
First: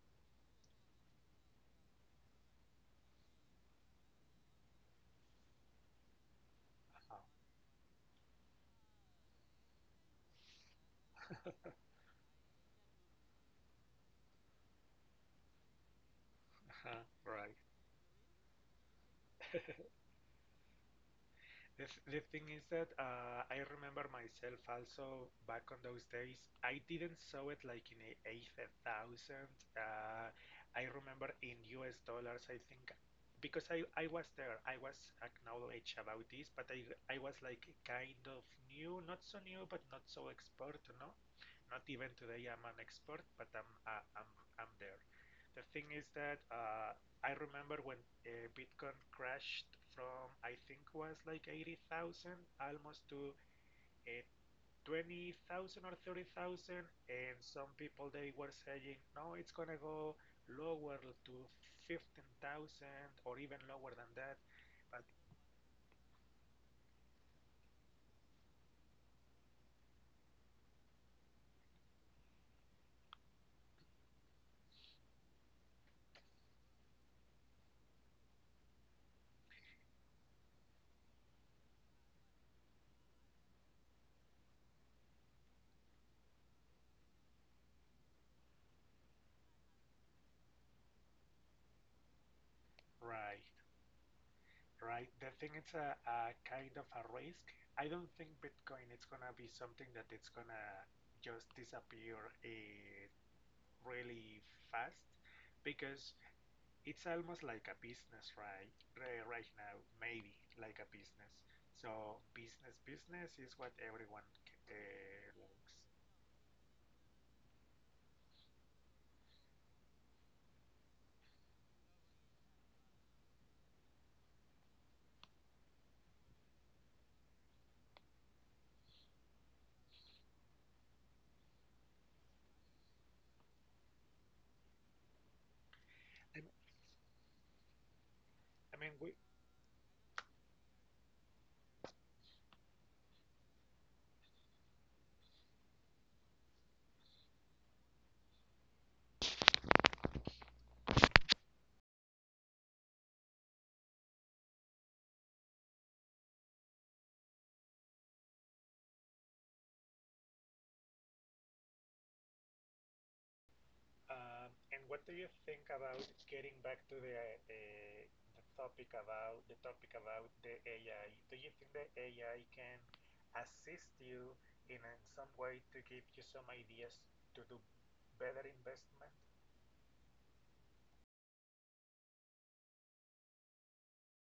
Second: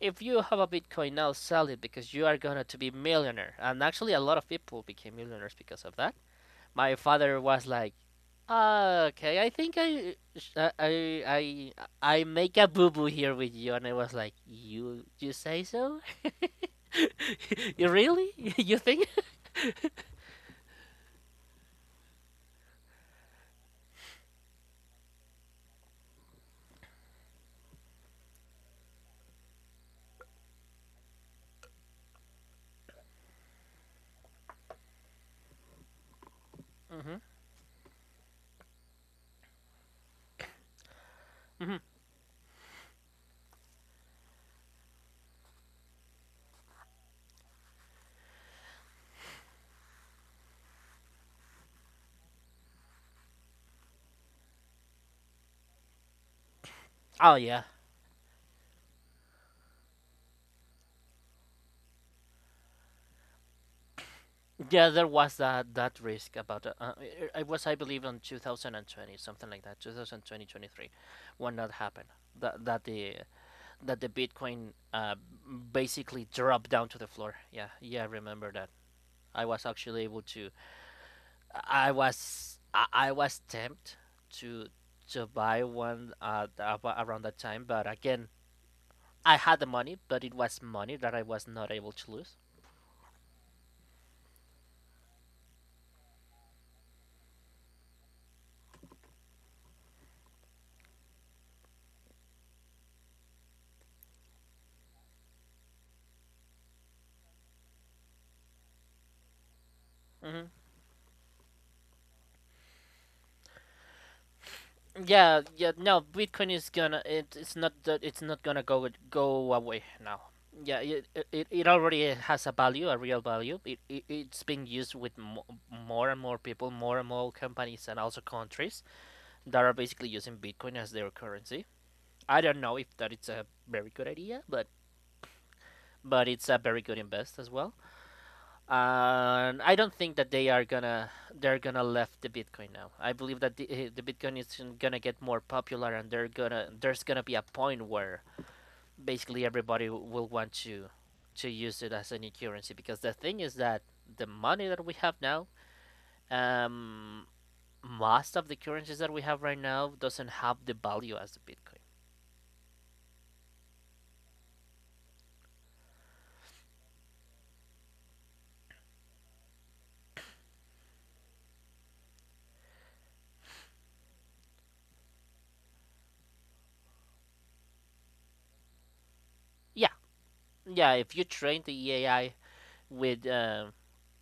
S2: if you have a bitcoin now sell it because you are gonna to be millionaire, and actually a lot of people became millionaires because of that. My
S1: Uh-huh.
S2: father was like, "Ah, okay, I think I sh- I I make a boo boo here with you," and I was like, You say so?
S1: Uh-huh, right.
S2: [laughs] You really? [laughs] You think?"
S1: The thing is that I remember myself also back on those days. I didn't saw it like in a eighth thousand. I remember in US dollars, I think, because I was there. I was acknowledged about this, but
S2: Hmm.
S1: I was like kind of new, not so new, but not so expert, no?
S2: Hmm.
S1: Not even today I'm an expert, but I'm there. The thing is that I remember when Bitcoin crashed from I think was like 80,000 almost to uh, 20,000 or 30,000,
S2: Oh
S1: and
S2: yeah,
S1: some people they were saying no, it's gonna go lower to 15,000 or even lower than that,
S2: yeah.
S1: but
S2: There was that that risk about. It was, I believe, on 2020, something like that, two thousand twenty 23, when that happened. That that the that the Bitcoin basically dropped down to the floor. Yeah, yeah. I remember that. I was actually able to— I was tempted to buy one around that time, but again, I had the money, but it was money that I was not able to lose.
S1: right, right, the thing it's a kind of a risk. I don't think Bitcoin it's gonna be something that it's gonna just disappear really fast, because it's almost like a business, right, right now, maybe
S2: Hmm.
S1: like a business. So business is what everyone
S2: Yeah, yeah,
S1: likes.
S2: no, Bitcoin is gonna it, it's not that it's not gonna go away now. Yeah, it, it already has a value, a real value. It's being used with mo more and more people, more and more companies, and also countries that are basically using Bitcoin as their currency. I don't know if that it's a very good idea, but
S1: And
S2: it's a very good invest as well.
S1: I mean we
S2: And I don't think that they're gonna left the Bitcoin now. I believe that the Bitcoin is gonna get more popular, and they're gonna there's gonna be a point where basically everybody will want to use it as a new currency. Because the thing is that the money that we have now, um, most of the currencies that we have right now doesn't have the value as the Bitcoin.
S1: um, and what do you think about getting back to the the topic about the AI? Do you think the AI can assist you in some way to give you some ideas to do better investment?
S2: Yeah, yeah. If you train the AI with uh,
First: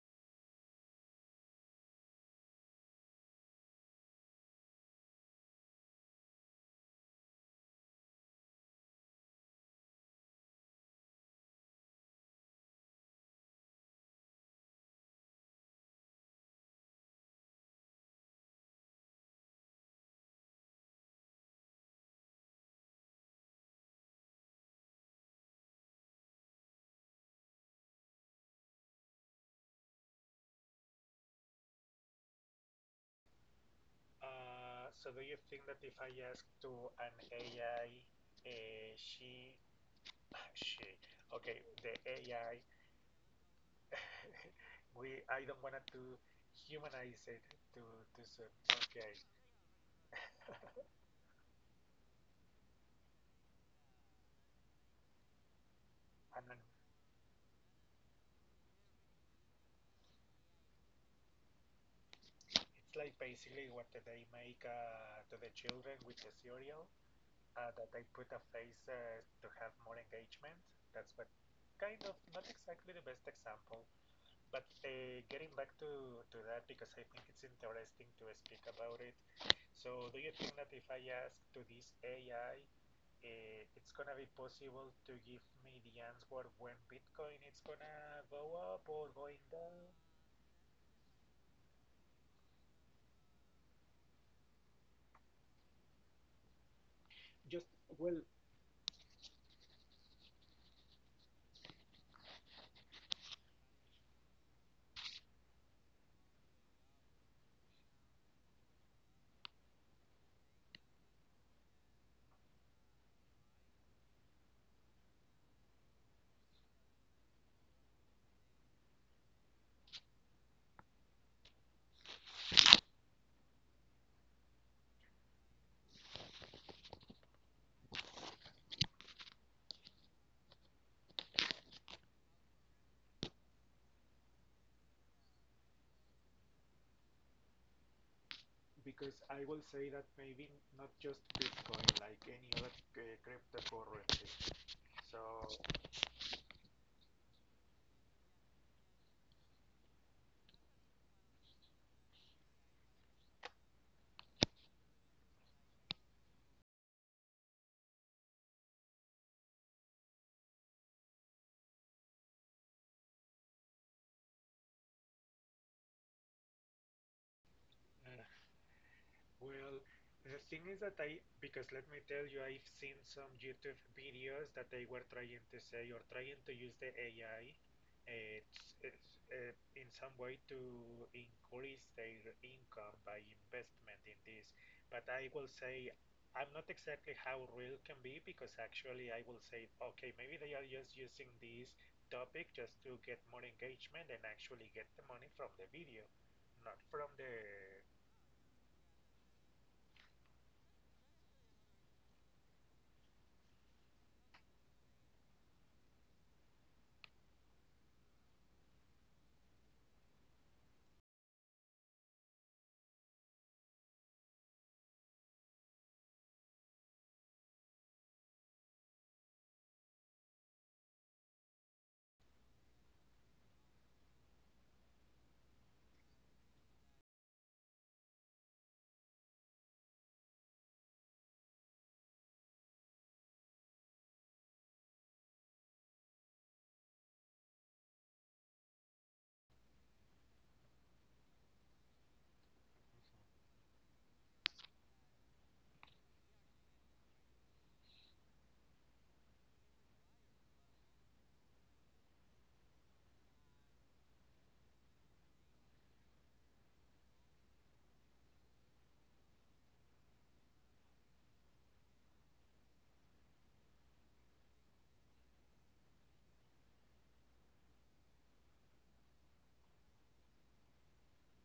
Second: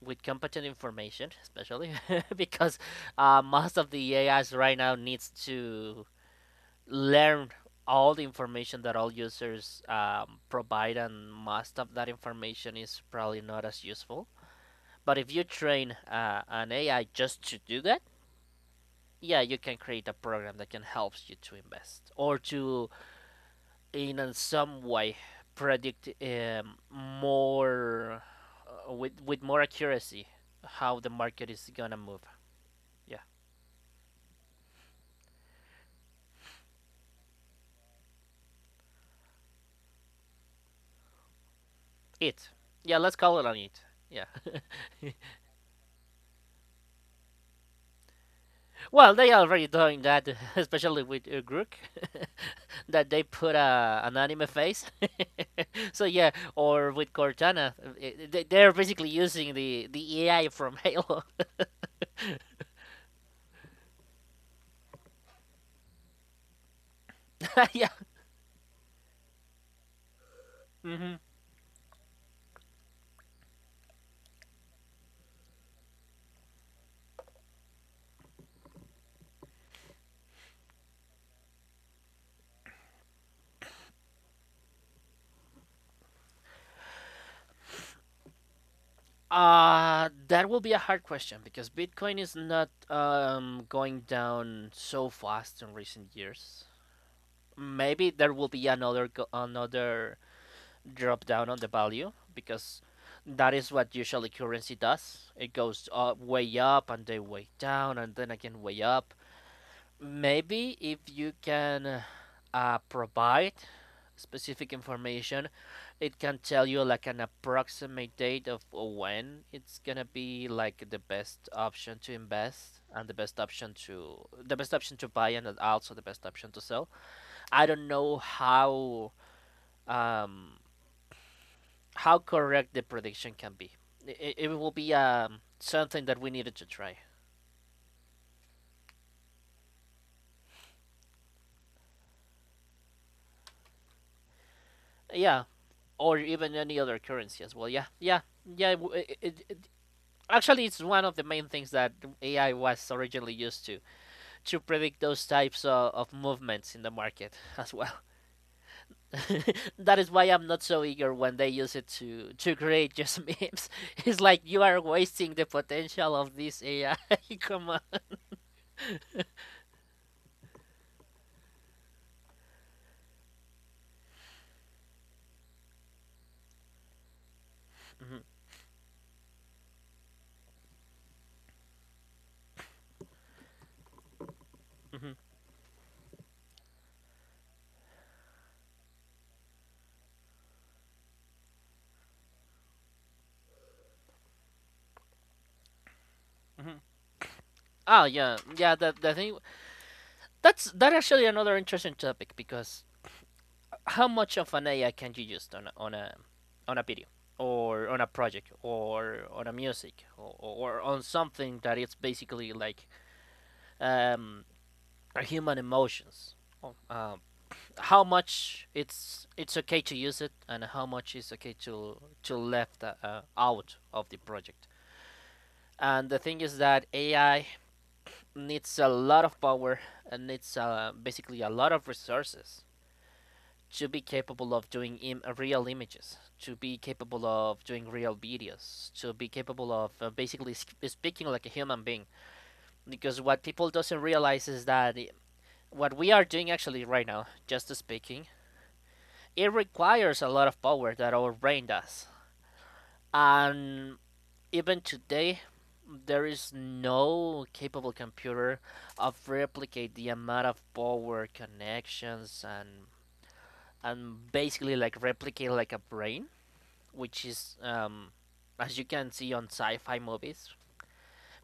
S2: with competent information, especially, [laughs] because most of the AIs right now needs to learn all the information that all users provide, and most of that information is probably not as useful. But if you train an AI just to do that, yeah, you can create a program that can help you to invest, or to in a some way predict more with more accuracy how the market is gonna move. Yeah,
S1: So do you think that if I ask to an AI, uh, she, she, okay, the
S2: it.
S1: AI,
S2: Yeah, let's call it on it.
S1: [laughs]
S2: Yeah.
S1: we,
S2: [laughs]
S1: I don't wanna to humanize it to some, okay,
S2: Well, they already doing that, [laughs] especially with Grook, [laughs] that they put a an anime face. [laughs] So yeah,
S1: and then
S2: or with Cortana, they're basically using the AI from Halo.
S1: it's like basically what they make to the children with the cereal,
S2: [laughs] Yeah.
S1: that they put a face to have more engagement. That's
S2: Hmm.
S1: what kind of not exactly the best example. But getting back to that, because I think it's interesting to speak about it. So, do you think that if I ask to this AI, it's gonna be possible to give me the answer when Bitcoin it's gonna go up or going down?
S2: That will be a hard question because Bitcoin is not going down so fast in recent years.
S1: Just,
S2: Maybe
S1: well,
S2: there will be another another drop down on the value, because that is what usually currency does. It goes way up and then way down and then again way up. Maybe if you can provide specific information, it can tell you like an approximate date of when it's gonna be like the best option to invest, and the best option to buy, and also the best option to sell. I don't know um how correct the prediction can be. It will be something that we needed to try.
S1: because I will say that maybe not just Bitcoin, like any other cryptocurrency. So,
S2: Yeah, or even any other currency as well. Yeah, yeah, yeah. Actually, it's one of the main things that AI was originally used to predict those types of movements in the market as well. [laughs] That is why I'm not so eager when they use it to create just memes. [laughs] It's like you are wasting the potential of this AI. [laughs] Come on.
S1: mm, well, the thing is that I, because let me tell you, I've seen some YouTube videos that they were trying to say or trying to use the AI uh, s- s- in some way to increase their income by investment in this. But
S2: Hmm.
S1: I will say, I'm not exactly how real can be, because actually I will say, okay, maybe they are just using this topic just to get more engagement and actually get the money from the video,
S2: Hmm.
S1: not from the.
S2: Oh yeah, yeah. That the thing that's that actually another interesting topic, because how much of an AI can you use on a, on a on a video, or on a project, or on a music, or on something that it's basically like um are human emotions. Oh. How much it's okay to use it, and how much is okay to left out of the project. And the thing is that AI needs a lot of power, and needs basically a lot of resources to be capable of doing real images, to be capable of doing real videos, to be capable of basically speaking like a human being. Because what people doesn't realize is that what we are doing actually right now, just speaking, it requires a lot of power that our brain does. And even today, there is no capable computer of replicate the amount of power connections and basically like replicate like a brain, which is as you can see on sci-fi movies,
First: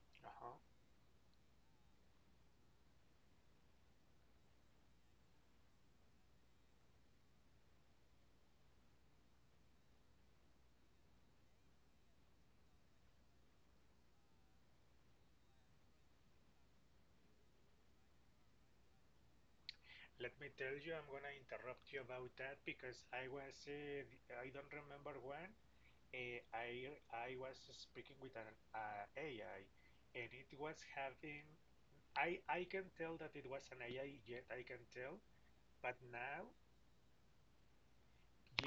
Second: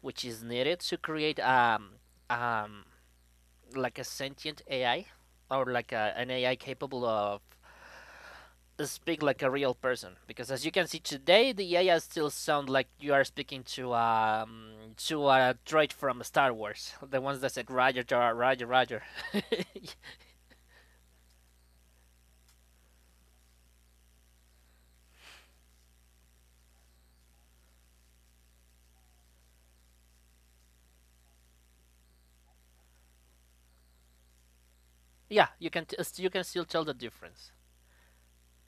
S2: which is needed
S1: Hmm.
S2: to create um like a sentient AI, or like a, an AI capable of speak like a real person, because as you can see today the AI still sound like you are speaking to a droid from Star Wars, the ones that said Roger, Roger Roger. [laughs]
S1: Let me tell you, I'm gonna interrupt you about that because I was, I don't remember when, I was speaking with an AI, and it was having, I can tell that it was an AI, yet I can tell,
S2: Yeah, you can
S1: but
S2: you can
S1: now,
S2: still tell the difference.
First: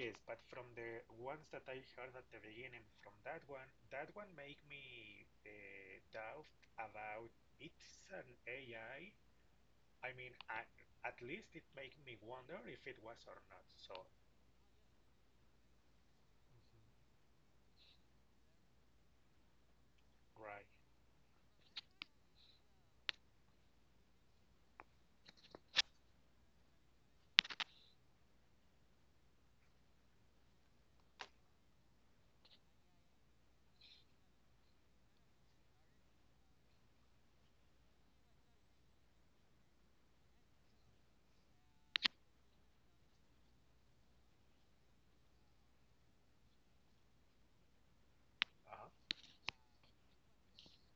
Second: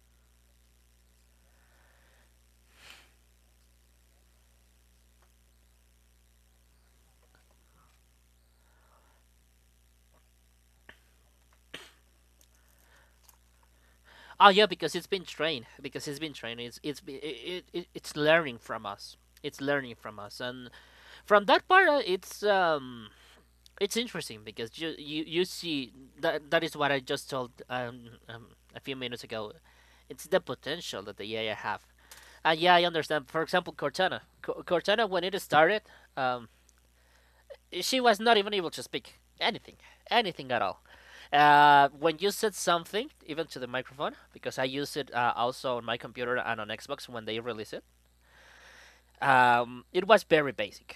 S1: yes, but from the ones that I heard at the beginning, from that one made me doubt about it's an AI. I mean, at least it made me wonder if it was or not. So.
S2: Oh yeah, because it's been trained, it's learning from us,
S1: Right.
S2: and from that part, it's interesting because you see that that is what I just told a few minutes ago. It's the potential that the AI have, and yeah, I understand. For example, Cortana, Cortana, when it started, um, she was not even able to speak anything, anything at all. When you said something, even to the microphone, because I use it also on my computer and on Xbox when they release it,
S1: Uh-huh.
S2: it was very basic.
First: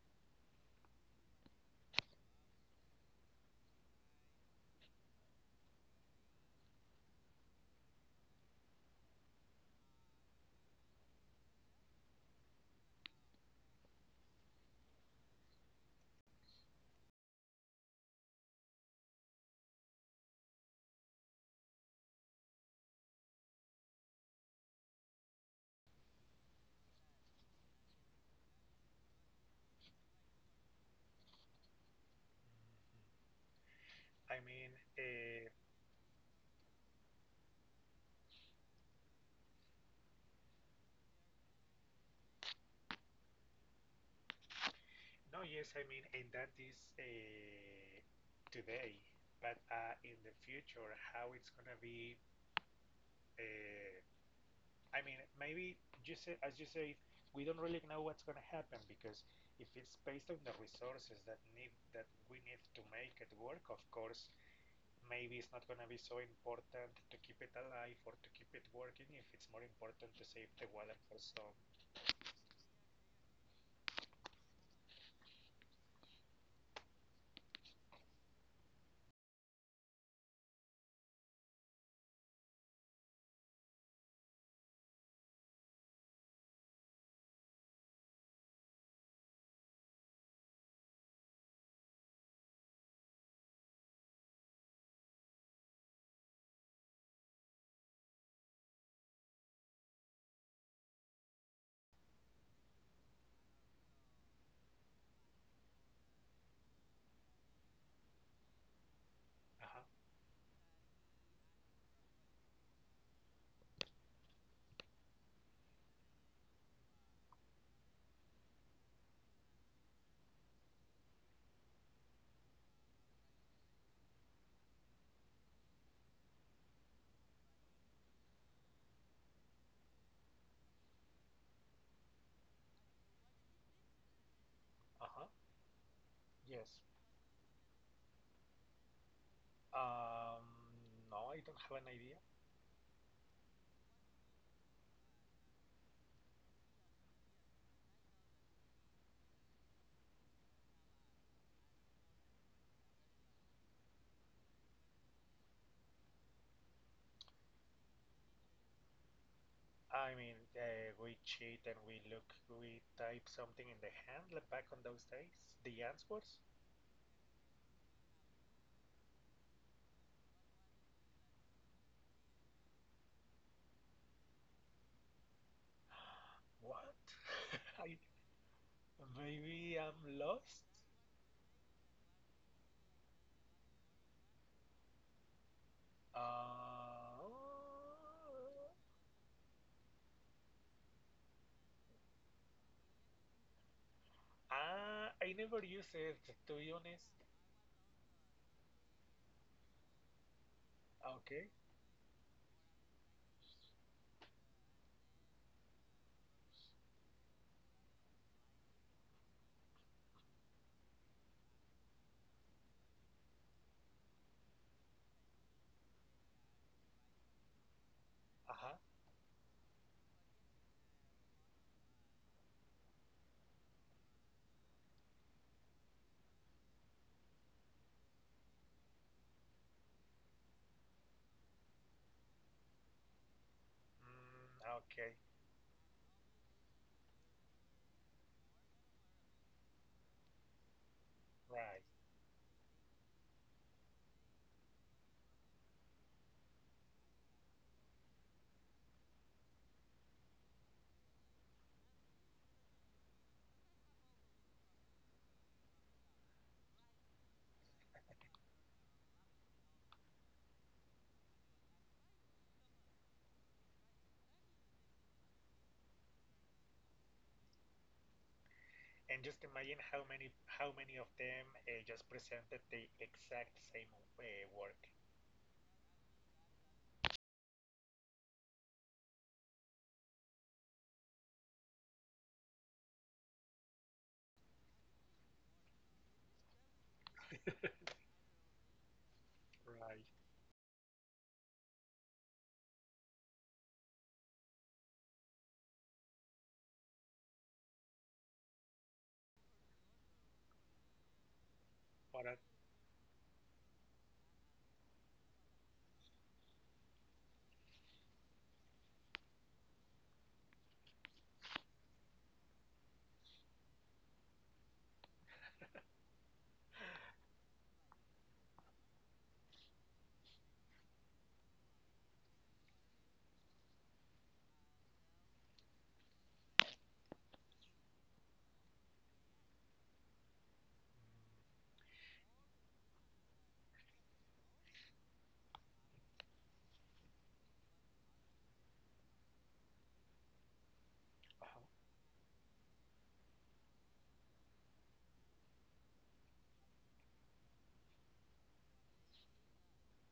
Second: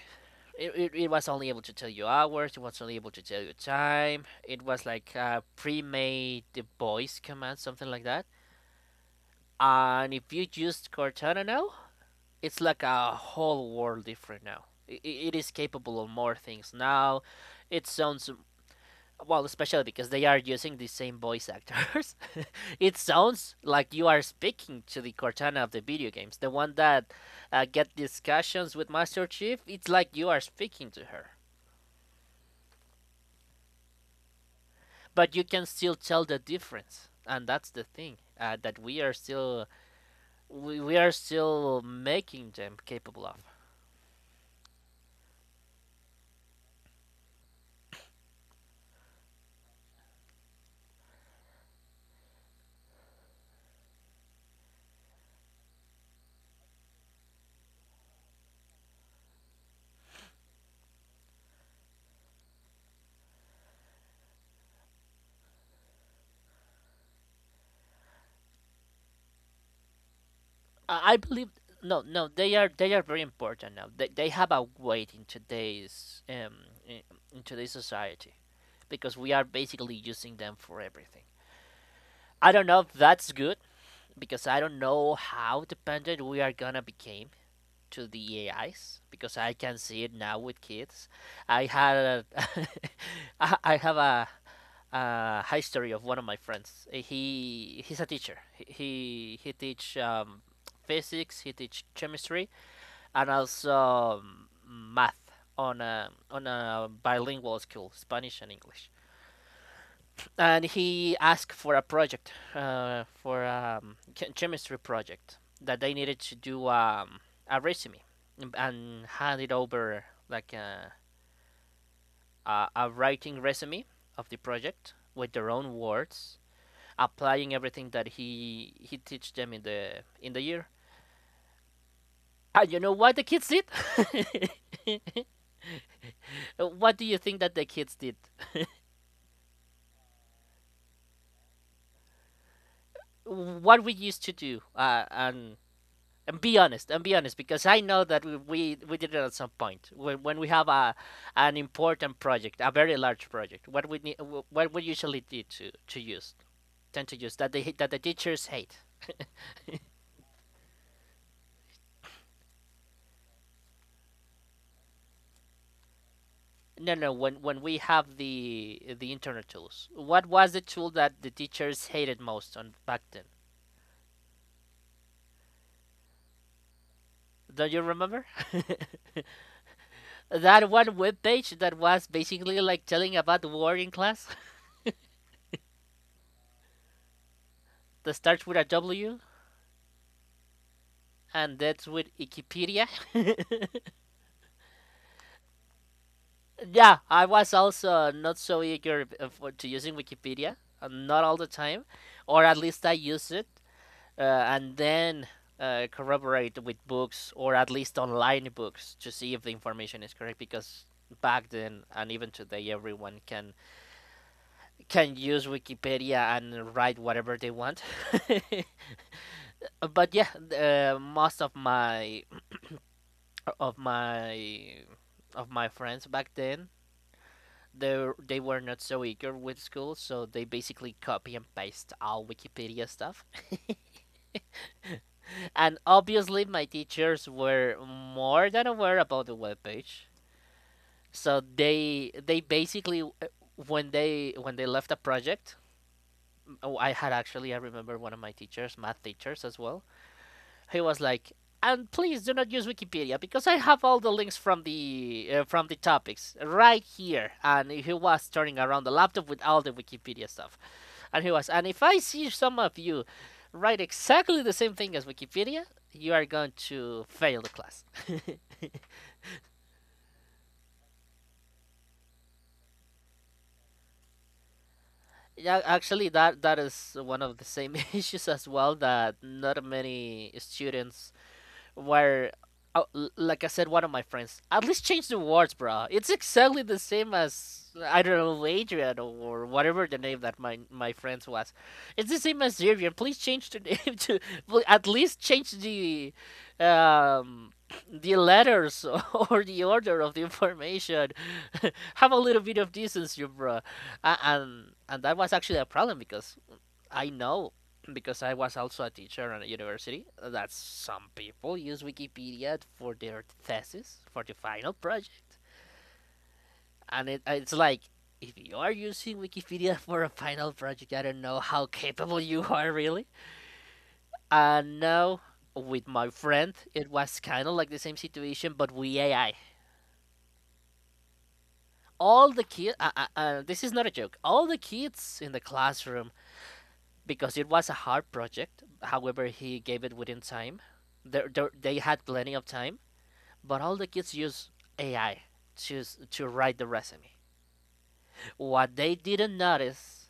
S2: It was only able to tell you hours, it was only able to tell you time. It was like a pre made voice command, something like that. And if you used Cortana now, it's like a whole world different now. It is capable of more things now. It sounds, well, especially because they are using the same voice actors. [laughs] It sounds like you are speaking to the Cortana of the video games, the one that get discussions with Master Chief. It's like you are speaking to her.
S1: I mean,
S2: But you
S1: uh,
S2: can still tell the difference, and that's the thing, that we are still we are still making them capable of...
S1: no, yes, I mean, and that is today, but in the future, how it's gonna be? Uh, I mean, maybe you said, as you say, we don't really know what's gonna happen, because if it's based on the resources that need that we need to make it work, of course, maybe it's not gonna be so important to keep it alive or to keep it working if it's more important to save the water
S2: i
S1: for
S2: believe
S1: some.
S2: no, they are they are very important now. They have a weight in today's in, today's society, because we are basically using them for everything. I don't know if that's good, because I don't know how dependent we are gonna become to the AIs, because I can see it now with kids. I had a [laughs] I have a history of one of my friends. He he's a teacher. He teach physics. He teach chemistry, and also math, on a bilingual school, Spanish and English.
S1: Uh-huh.
S2: And he asked for a project, for a chemistry project, that they needed to do a resume and hand it over like a writing resume of the project with their own words, applying everything that he teach them in the year. And you know what the kids did?
S1: Uh-huh.
S2: [laughs]
S1: Yes.
S2: What do you think that the kids did?
S1: Um, no, I don't have an idea.
S2: What we used to do, and be honest, because I know that we did it at some point when, we have a... an important project, a very large project. What we need, what we usually did to use tend to use that the teachers hate.
S1: I mean, we cheat and we look, we type something in the hand like back on those days. The answers?
S2: No, no. When we have the internet tools, what was the tool that the teachers hated most on back then?
S1: [gasps] What?
S2: Don't
S1: [laughs]
S2: you
S1: I
S2: remember?
S1: maybe I'm
S2: [laughs]
S1: lost.
S2: That one web page that was basically like telling about the war in class,
S1: Uh,
S2: [laughs] that starts with a W, and that's with Wikipedia. [laughs]
S1: ah, I never use it, to be
S2: Yeah,
S1: honest.
S2: I was also not so eager to using Wikipedia, not all the
S1: Okay.
S2: time, or at least I use it and then corroborate with books, or at least online books, to see if the information is correct, because back then and even today everyone can use wikipedia and write whatever they want.
S1: Uh-huh.
S2: [laughs] But yeah, most of my of my friends back then, they were not so eager with school, so they basically copy and paste all wikipedia stuff.
S1: Mm, okay.
S2: And obviously, my teachers were more than aware about the webpage. So
S1: Right.
S2: they basically, when they left a project... oh, I had actually... I remember one of my teachers, math teachers as well, he was like, "And please do not use Wikipedia, because I have all the links from the topics right here." And he was turning around the laptop with all the Wikipedia stuff, and he was... and, "If I see some of you write exactly the same thing as Wikipedia, you are going to fail the class." [laughs]
S1: And just imagine how many of them just presented the exact same uh, work.
S2: Yeah, actually, that is one of the same [laughs] issues as well. That not many students where, uh, like I said, one of my friends, at least change the words, bro. It's exactly the same as, I don't know, Adrian or whatever the
S1: Right.
S2: name that my friends was. It's the same as Adrian. Please change the [laughs] name to... well, at least change um the letters [laughs] or the order of the information. [laughs] Have a
S1: Para.
S2: little bit of decency, bro. And that was actually a problem, because I know, because I was also a teacher at a university, that some people use Wikipedia for their thesis, for the final project. And it, it's like, if you are using Wikipedia [laughs] for a final project, I don't know how capable you [laughs] are really. And now, with my friend, it was kind of like the same situation, but we AI. All the kids, this is not a joke, all the kids in the classroom, because it was a hard project. However, he gave it within time.
S1: Uh-huh.
S2: They had plenty of time, but all the kids use AI to write the resume. What they didn't notice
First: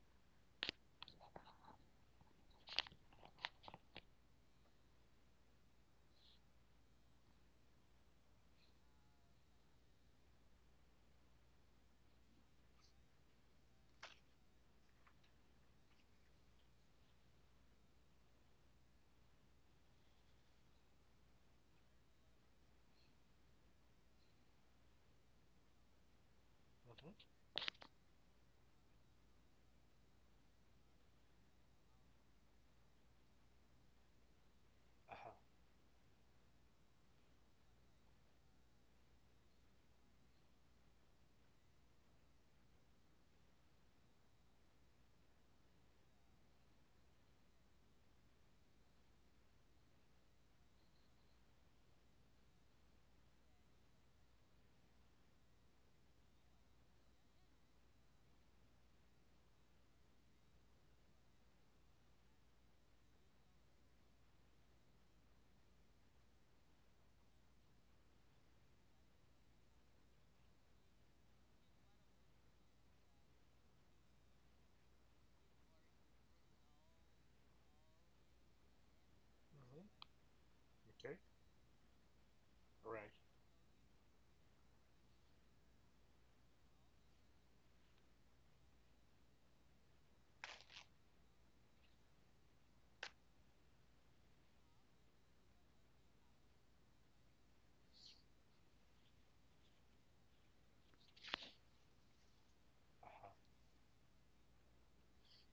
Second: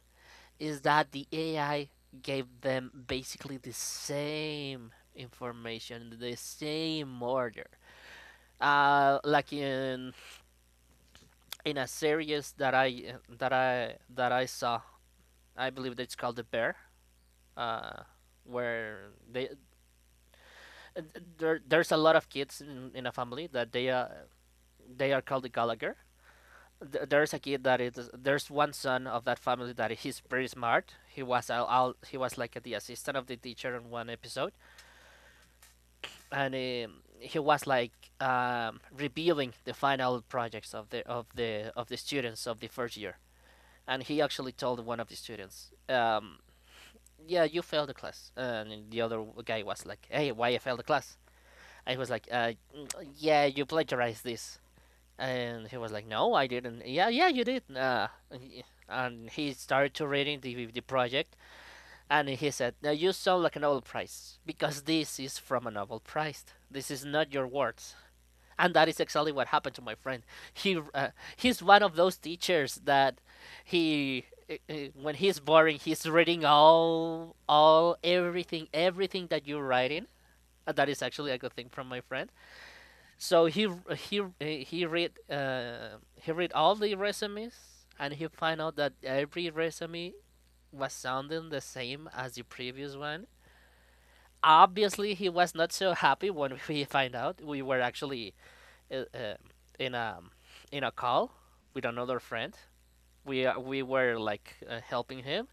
S2: is that the AI gave them basically the same information, the same order. Like in a series that I saw, I believe that it's called The Bear. Uh, where they, uh, there's a lot of kids in a family, that they, they are called the Gallagher.
S1: Uh-huh.
S2: There's a kid that is... there's one son of that family that he's pretty smart. He was al al he was like the assistant of the teacher in one episode,
S1: Uh-huh. Uh-huh.
S2: and he was like reviewing the final projects of the of the students of the first year. And he actually told one of the students, "Yeah, you failed the class." And the other guy was like, "Hey, why I failed the class?" I was like, "Yeah, you plagiarized this." And he was like, "No, I didn't." "Yeah, yeah, you did. And he started to reading the project, and he said, "Now you sound like a Nobel Prize, because this is from a Nobel Prize. This is not your words." And that is exactly what happened to my friend. He, he's one of those teachers that... he i- when he's boring, he's reading all everything that you're
S1: Mm-hmm.
S2: writing. And that is
S1: Okay.
S2: actually a good thing from my friend.
S1: Right.
S2: So he read, he read all the resumes, and he found out that every resume was sounding the same as the previous one. Obviously, he was not so happy when [laughs] we find out. We were actually, uh, uh, in a call with another friend.
S1: Uh-huh.
S2: We, we were like, helping him,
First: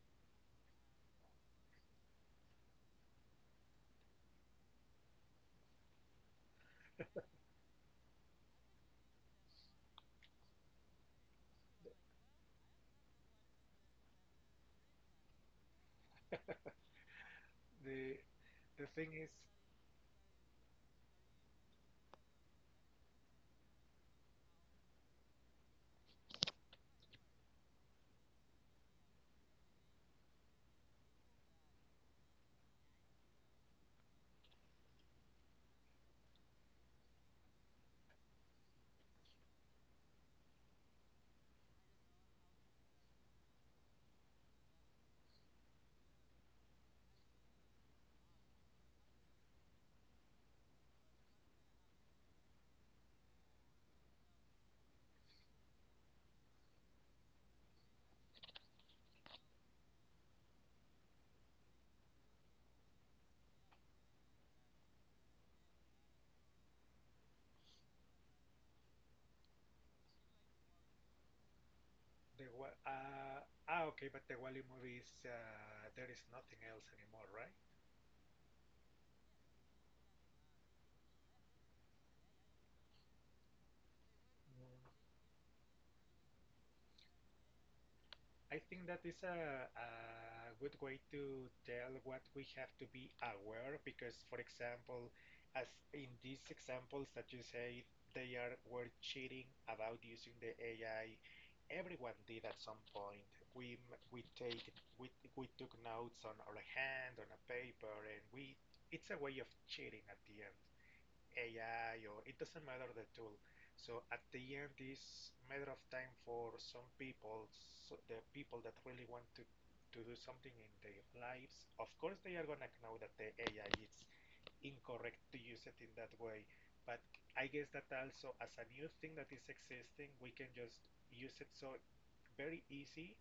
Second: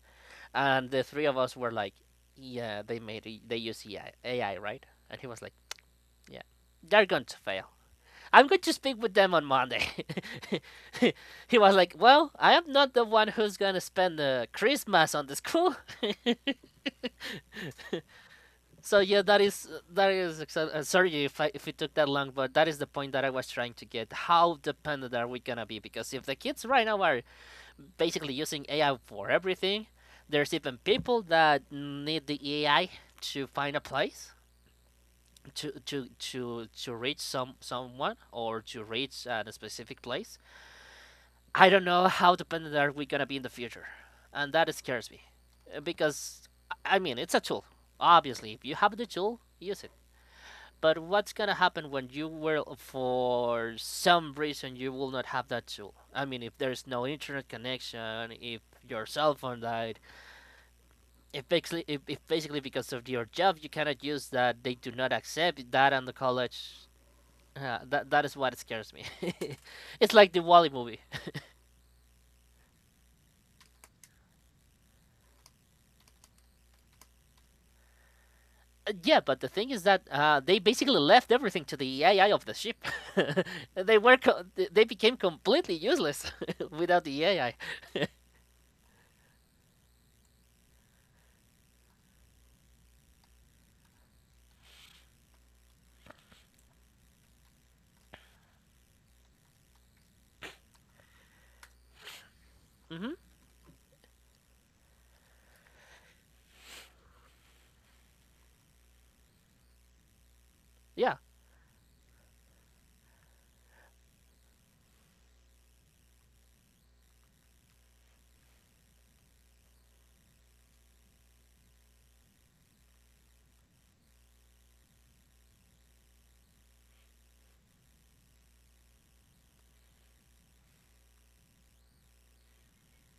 S2: and the three of us were like, "Yeah, they made it- they use AI, AI, right?" And he was like, "Yeah, they're going to fail. I'm going to speak with them on Monday." [laughs] He was like, "Well, I am not the one who's going to spend the Christmas on the school." [laughs]
S1: The the
S2: So,
S1: thing
S2: yeah,
S1: is
S2: that is, sorry if, I, if it took that long, but that is the point that I was trying to get. How dependent are we going to be? Because if the kids right now are basically using AI for everything, there's even people that need the AI to find a place, to reach someone, or to reach a specific place. I don't know how dependent are we gonna be in the future, and that scares me. Because, I mean, it's a tool. Obviously, if you have the tool, use it. But what's gonna happen when you will, for some reason, you will not have that tool? I mean, if there's no internet connection, if your cell phone died, if basically, if basically, because of your job, you cannot use that, they do not accept that on the college. That is what scares me. [laughs] It's like the Wall-E movie.
S1: the okay, but the Wally movie is, there is nothing else anymore, right?
S2: Yeah, but the thing is that, they basically left everything to the AI of the ship. [laughs] they were co-
S1: Mm,
S2: they became completely useless [laughs] without the AI.
S1: I think that is a good way to tell what we have to be aware, because, for example, as in these examples that you say they are were cheating about using the AI, everyone did at some
S2: Hmm.
S1: point. We take we took notes on our hand on a paper, and we it's a way of cheating at the end.
S2: Yeah,
S1: AI or it doesn't matter the tool. So at the end, it's a matter of time for some people, so the people that really want to do something in their lives. Of course, they are gonna know that the AI is incorrect to use it in that way. But I guess that also as a new thing that is existing, we can just use it so very easy.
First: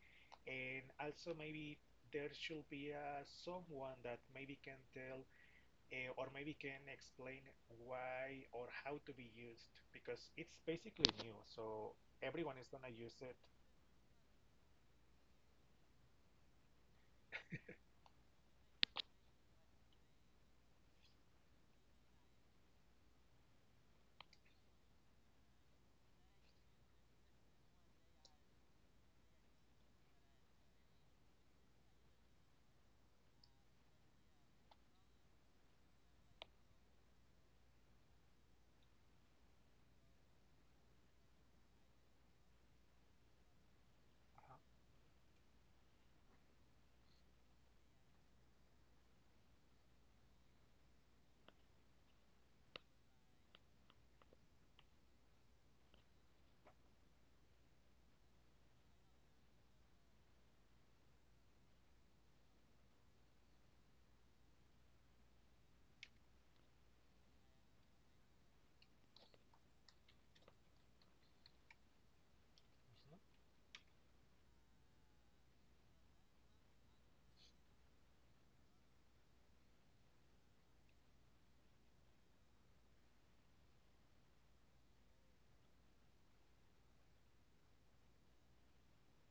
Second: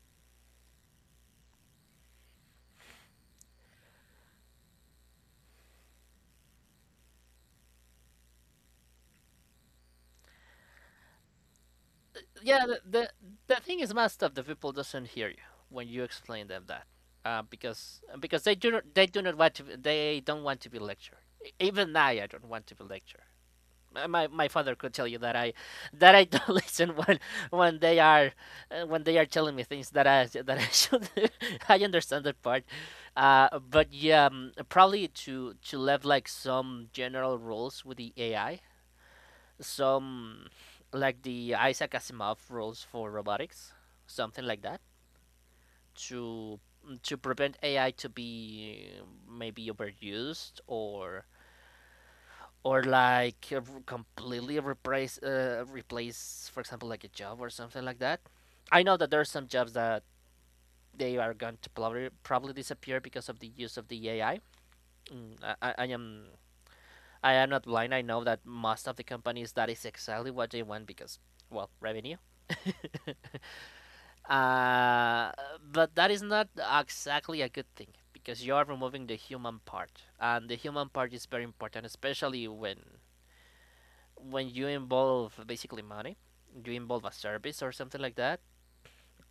S1: And also maybe there should be someone that maybe can tell or maybe can explain why or how to be used, because it's basically new, so everyone
S2: yeah.
S1: is gonna use it.
S2: The thing is, most of the people doesn't hear you when you explain them that, because they do not want to... they don't want to be lectured. Even I don't want to be lectured. My father could tell you that I don't [laughs] listen when they are, when they are telling me things that I should... [laughs] I understand that part. But yeah, probably to leave like some general rules with the AI, some like the Isaac Asimov rules for robotics, something
S1: Uh-huh.
S2: like that, to prevent AI to be maybe overused, or like, completely replace, replace, for example, like a job or something like that. I know that there are some jobs that they are going to probably disappear because of the use of the AI. Mm, I am... I am not blind. I know that most of the companies, that is exactly what they want, because, well, revenue. [laughs]
S1: Mhm.
S2: Uh, but that is not exactly a good thing, because you are removing the human part, and the human part is very important, especially when you involve basically money, you involve a service or something like that.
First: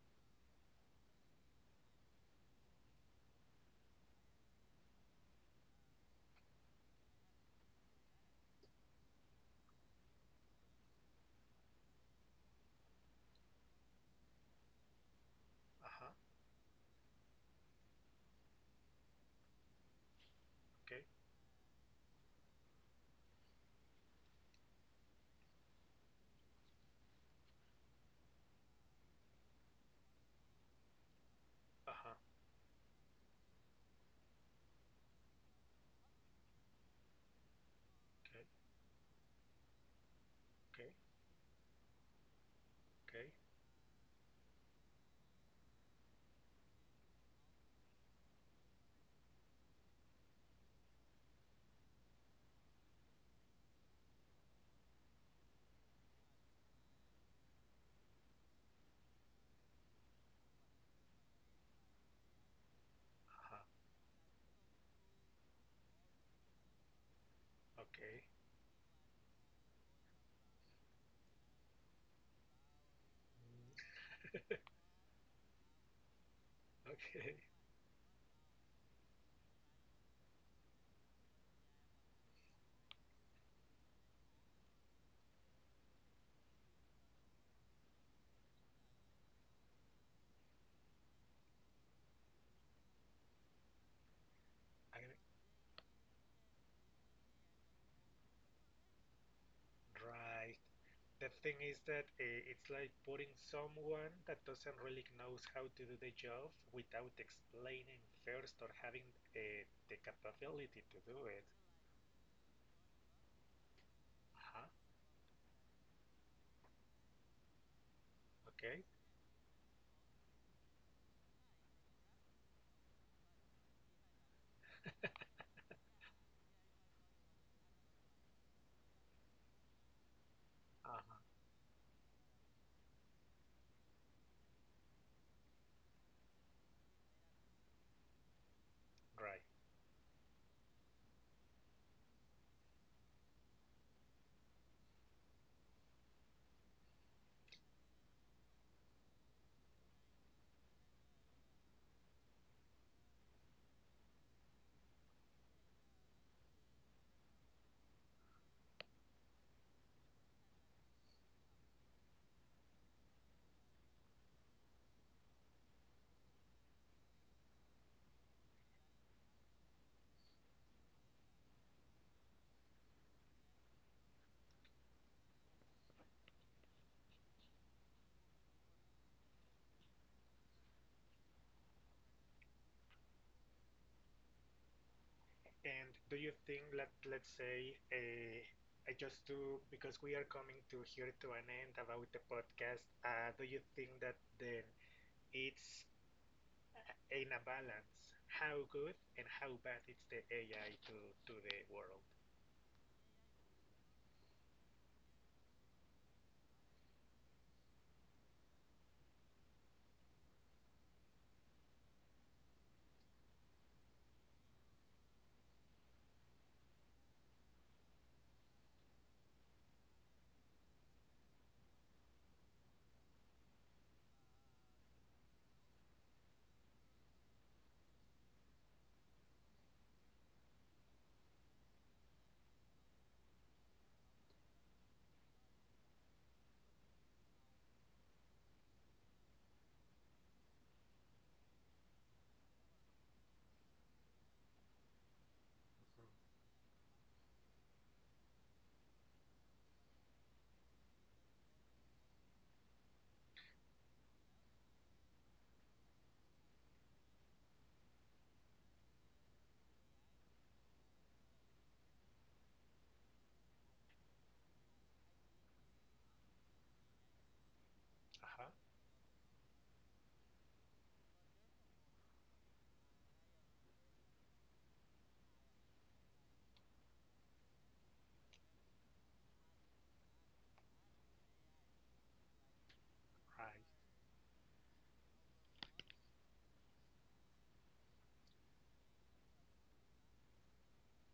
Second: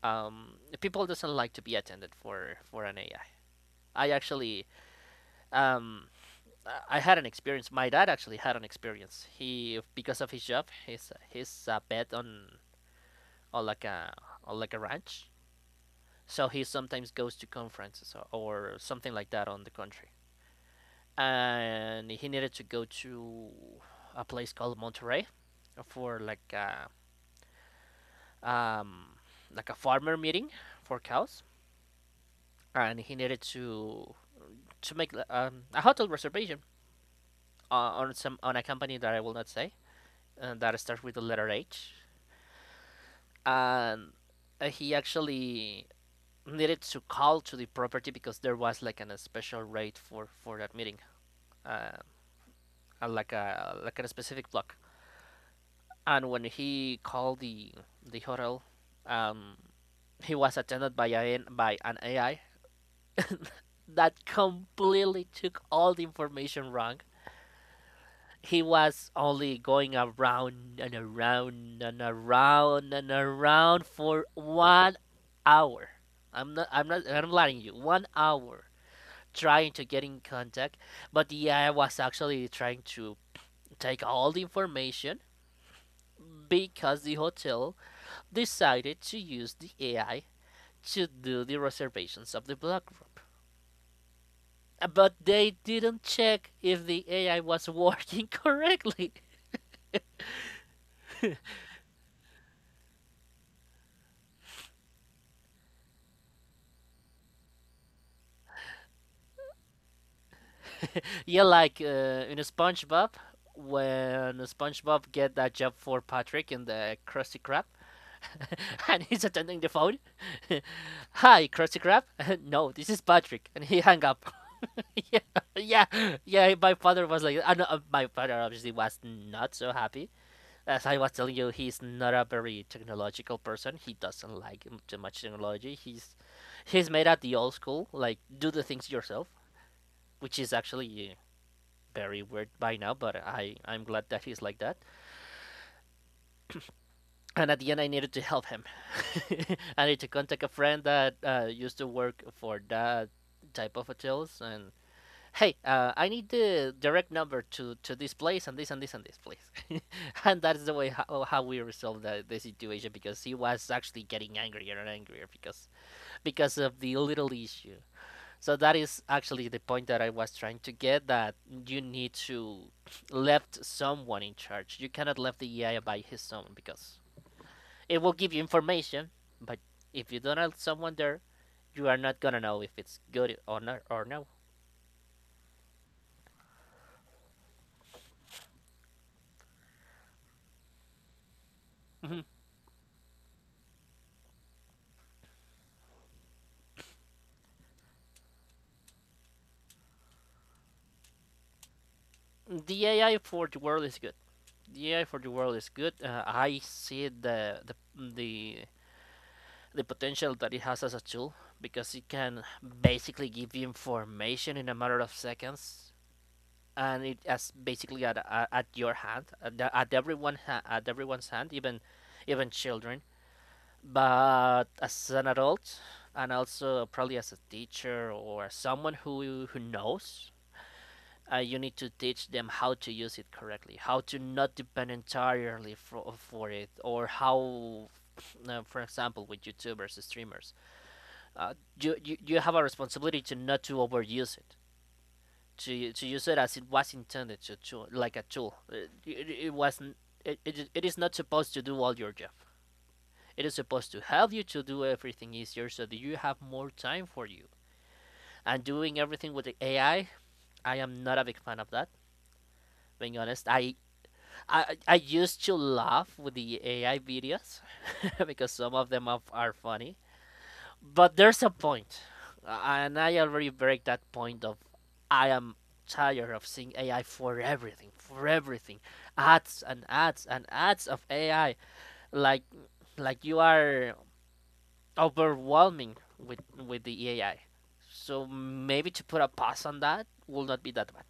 S2: People doesn't like to be attended for an AI. I actually, um, I had an experience. My dad actually had an experience. He, because of his job, he's a pet on on like a on like a ranch.
S1: Uh-huh.
S2: So he sometimes goes to conferences, or something like that, on the country.
S1: Okay.
S2: And he needed to go to a place called Monterey for um, like a farmer meeting for cows,
S1: Uh-huh.
S2: and he needed to make a hotel reservation on some
S1: Okay.
S2: on a company that I will not say and that
S1: Okay.
S2: starts with the letter H,
S1: Okay.
S2: and he actually needed to call to the property because there was like an, a special rate for that meeting, uh, like a specific block. And when he called the hotel, um, he was attended by a, by an AI
S1: Uh-huh.
S2: that completely took all the information wrong.
S1: Okay.
S2: He was only going around and around and around and around
S1: Mm,
S2: for 1 hour. I'm not I'm
S1: okay. [laughs]
S2: lying you. 1 hour trying to get in contact, but the AI was actually trying to take all the information because the hotel decided to use the AI to do the reservations of the block room.
S1: I
S2: But they didn't check if the AI was working correctly.
S1: right. The thing is that it's like putting someone that doesn't really knows how to do the job without explaining first or having uh, the capability to do
S2: [laughs]
S1: it.
S2: Yeah, like in SpongeBob, when
S1: Uh-huh.
S2: SpongeBob get that job for Patrick in the Krusty Krab,
S1: Okay.
S2: [laughs] and he's attending the phone. [laughs] Hi, Krusty Krab. [laughs] No, this is Patrick, and he hung up. [laughs] Yeah, yeah, yeah. My father was like, I know, my father obviously was not so happy. As I was
S1: Uh-huh.
S2: telling you, he's not a very technological person. He doesn't like too much technology. He's made at the old school, like do the things yourself,
S1: Right.
S2: which is actually very weird by now. But I'm glad that he's like that. And at the end, I needed to help him. [laughs] I need to contact a friend that used to work for that type of hotels, and hey, I need the direct number to this place and this and this and this place. [laughs] And that's the way how we resolved the situation because he was actually getting angrier and angrier because of the little issue. So that is actually the point that I was trying to get that you need to [sniffs] left someone in charge. You cannot left the AI by his own because it will give you information, but if you don't have someone there, you are not gonna know if it's good or not or no.
S1: And do you think, let's say, I just do, because we are coming to here to an end about
S2: [laughs]
S1: the
S2: Mhm.
S1: podcast, do you think that then it's in a balance, how good and how bad it's the AI to the world?
S2: The AI for the world is good. The AI for the world is good. I see the the the potential that it has as a tool because it can basically give you information in a matter of seconds, and it as basically at your hand, at everyone at everyone's hand, even even children. But as an adult, and also probably as a teacher or someone who knows, you need to teach them how to use it correctly, how to not depend entirely for it, or how, for example, with YouTubers, streamers, uh, you have a responsibility to not to overuse it, to use it as it was intended to like a tool. It was it is not supposed to do all your job. It is supposed to help you to do everything easier so that you have more time for you. And doing everything with the AI, I am not a big fan of that, being honest. I used to laugh with the AI videos [laughs]
S1: Uh-huh,
S2: because some of them are funny, but there's a point, and I already break that point of I am tired of seeing AI for everything, ads and ads and ads of AI, like like you
S1: right.
S2: are overwhelming with the AI. So maybe to put a pause on that will not be that bad.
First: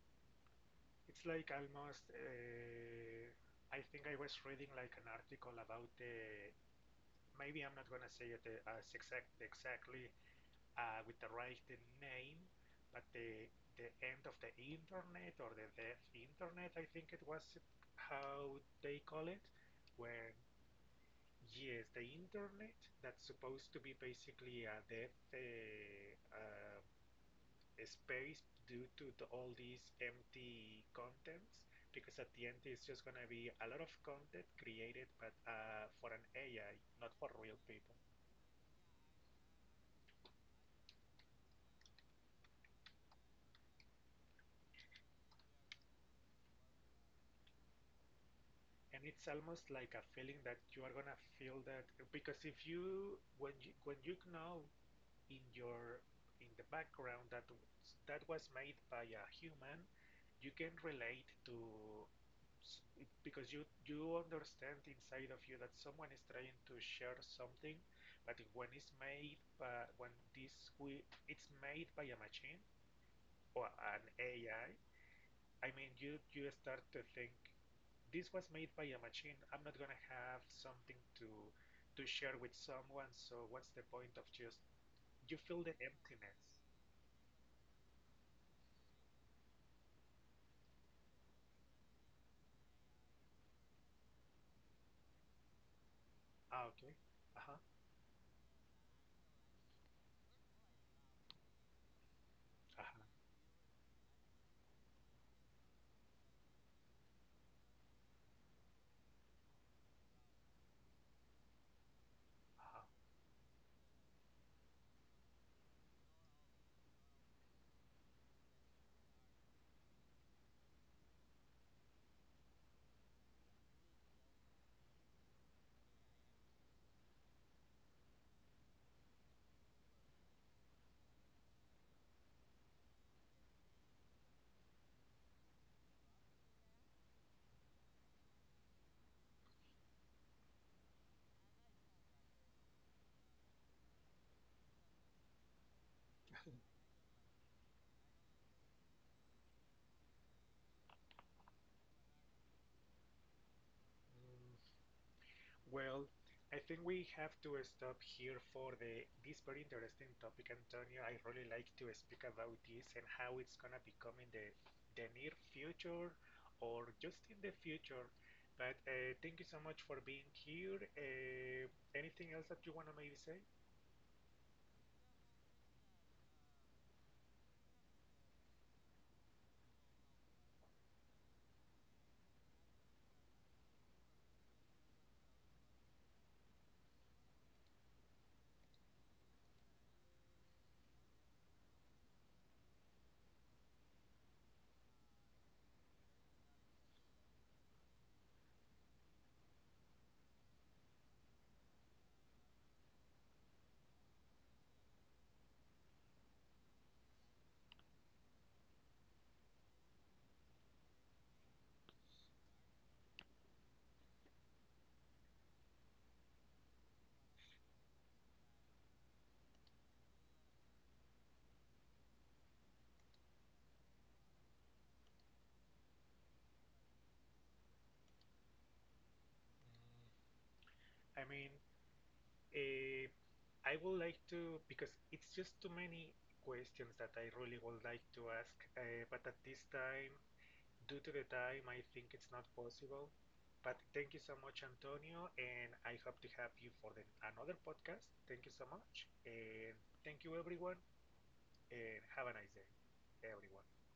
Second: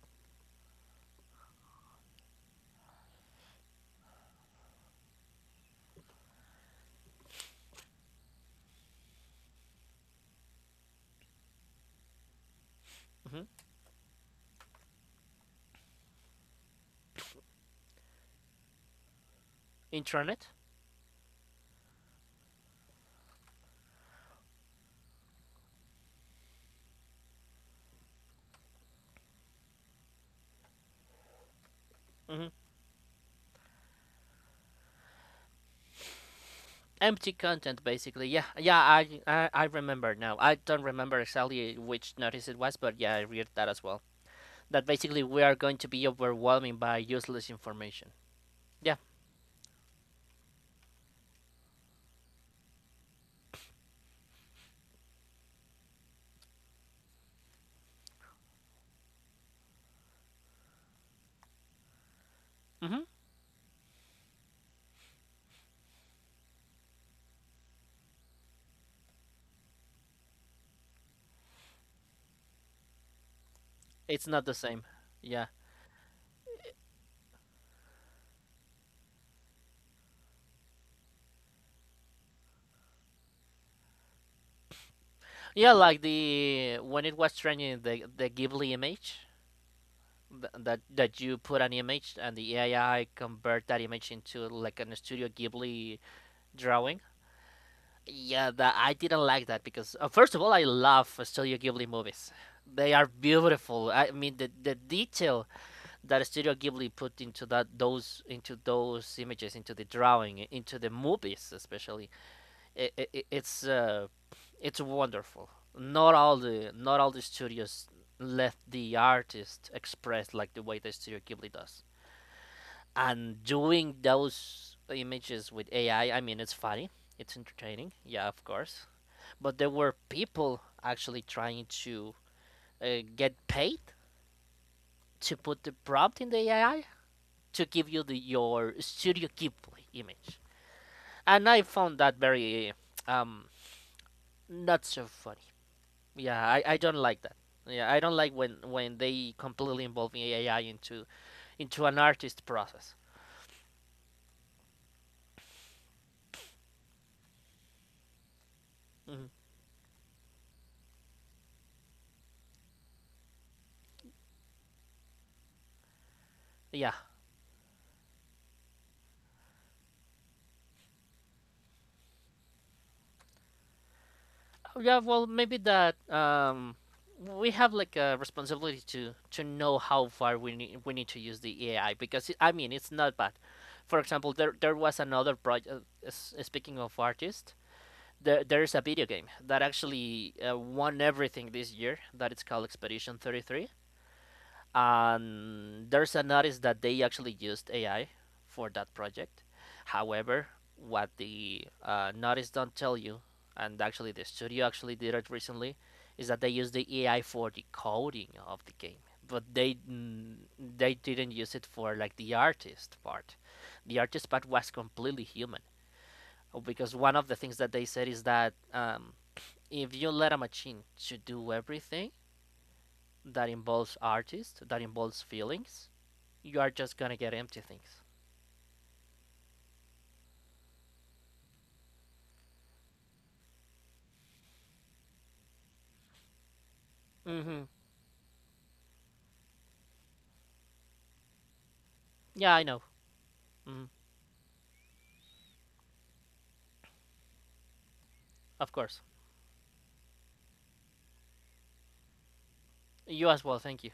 S1: It's like almost, I think I was reading like an article about the, maybe I'm not gonna say it as exact, exactly with the right name, but
S2: Hmm.
S1: the end of the internet or the death internet, I think it was how they call it, when
S2: Internet.
S1: yes, the internet that's supposed to be basically a death a space due to the, all these empty contents, because at
S2: Mm-hmm.
S1: the end it's just gonna be a lot of content created, but for an AI, not for
S2: Empty
S1: real
S2: content
S1: people.
S2: basically. Yeah, yeah, I remember now. I don't remember exactly which notice it was, but yeah, I read that as well that basically we are going to be overwhelming by useless information. Yeah.
S1: And it's almost like a feeling that you are gonna feel that, because if you when you when you know in your in the background that that was made by a human, you can relate to,
S2: Mm-hmm.
S1: because you understand inside of you that someone is trying to share something. But when it's made by when this we it's made by a machine or an
S2: It's not
S1: AI,
S2: the
S1: I
S2: same. Yeah,
S1: I mean you you start to think this was made by a machine. I'm not gonna have something to share with someone. So what's the point of just you feel
S2: yeah,
S1: the
S2: like
S1: emptiness?
S2: the when it was trending the ghibli image, that you put an image and the ai convert that image into like an studio ghibli
S1: Ah, okay.
S2: drawing.
S1: Uh huh.
S2: Yeah, that I didn't like that because first of all, I love Studio Ghibli movies.
S1: Uh huh.
S2: They are beautiful. I mean, the detail that Studio Ghibli put into that those into those images, into the drawing, into the movies, especially,
S1: Uh huh.
S2: i i i- it's uh, it's wonderful. Not all the studios let the artist express like the way that Studio Ghibli does. And doing those images with AI, I mean, it's funny, it's entertaining. Yeah, of course, but there were people actually trying to get paid to put the prompt in the AI to give you your Studio Ghibli image, and I found that very um not so funny. Yeah, I don't like that. Yeah, I don't like when they completely involve AI into an artist process.
S1: Mm, well, I think we have to stop here for the
S2: Mhm.
S1: this very interesting topic, Antonio. I really like to speak about this and how it's gonna become in the near future or
S2: Yeah.
S1: just in the future. But thank you so much for being here. Anything else that you wanna maybe say?
S2: Yeah, well, maybe that we have like a responsibility to know how far we need to use the AI because it, I mean, it's not bad. For example, there was another project. Speaking of artists, there is a video game that actually won everything this year. That it's called Expedition 33. And there's a notice that they actually used AI for that project. However, what the notice don't tell you, and actually the studio actually did it recently, is that they used the AI for the coding of the game, but they, they didn't use it for like the artist part. The artist part was completely human because one of the things that they said is that if you let a machine to do everything that involves artists, that involves feelings, you are just gonna get empty things.
S1: I mean, eh, I would like to, because it's just too many questions that I really
S2: Mm-hmm.
S1: would like to ask, but at this time, due to the time, I think it's not
S2: Yeah, I know.
S1: possible. But
S2: Mm,
S1: thank you so much, Antonio, and I hope to have you for the, another podcast. Thank you so
S2: of course.
S1: much, and thank you, everyone, and have a nice day,
S2: You as well, thank
S1: everyone.
S2: you.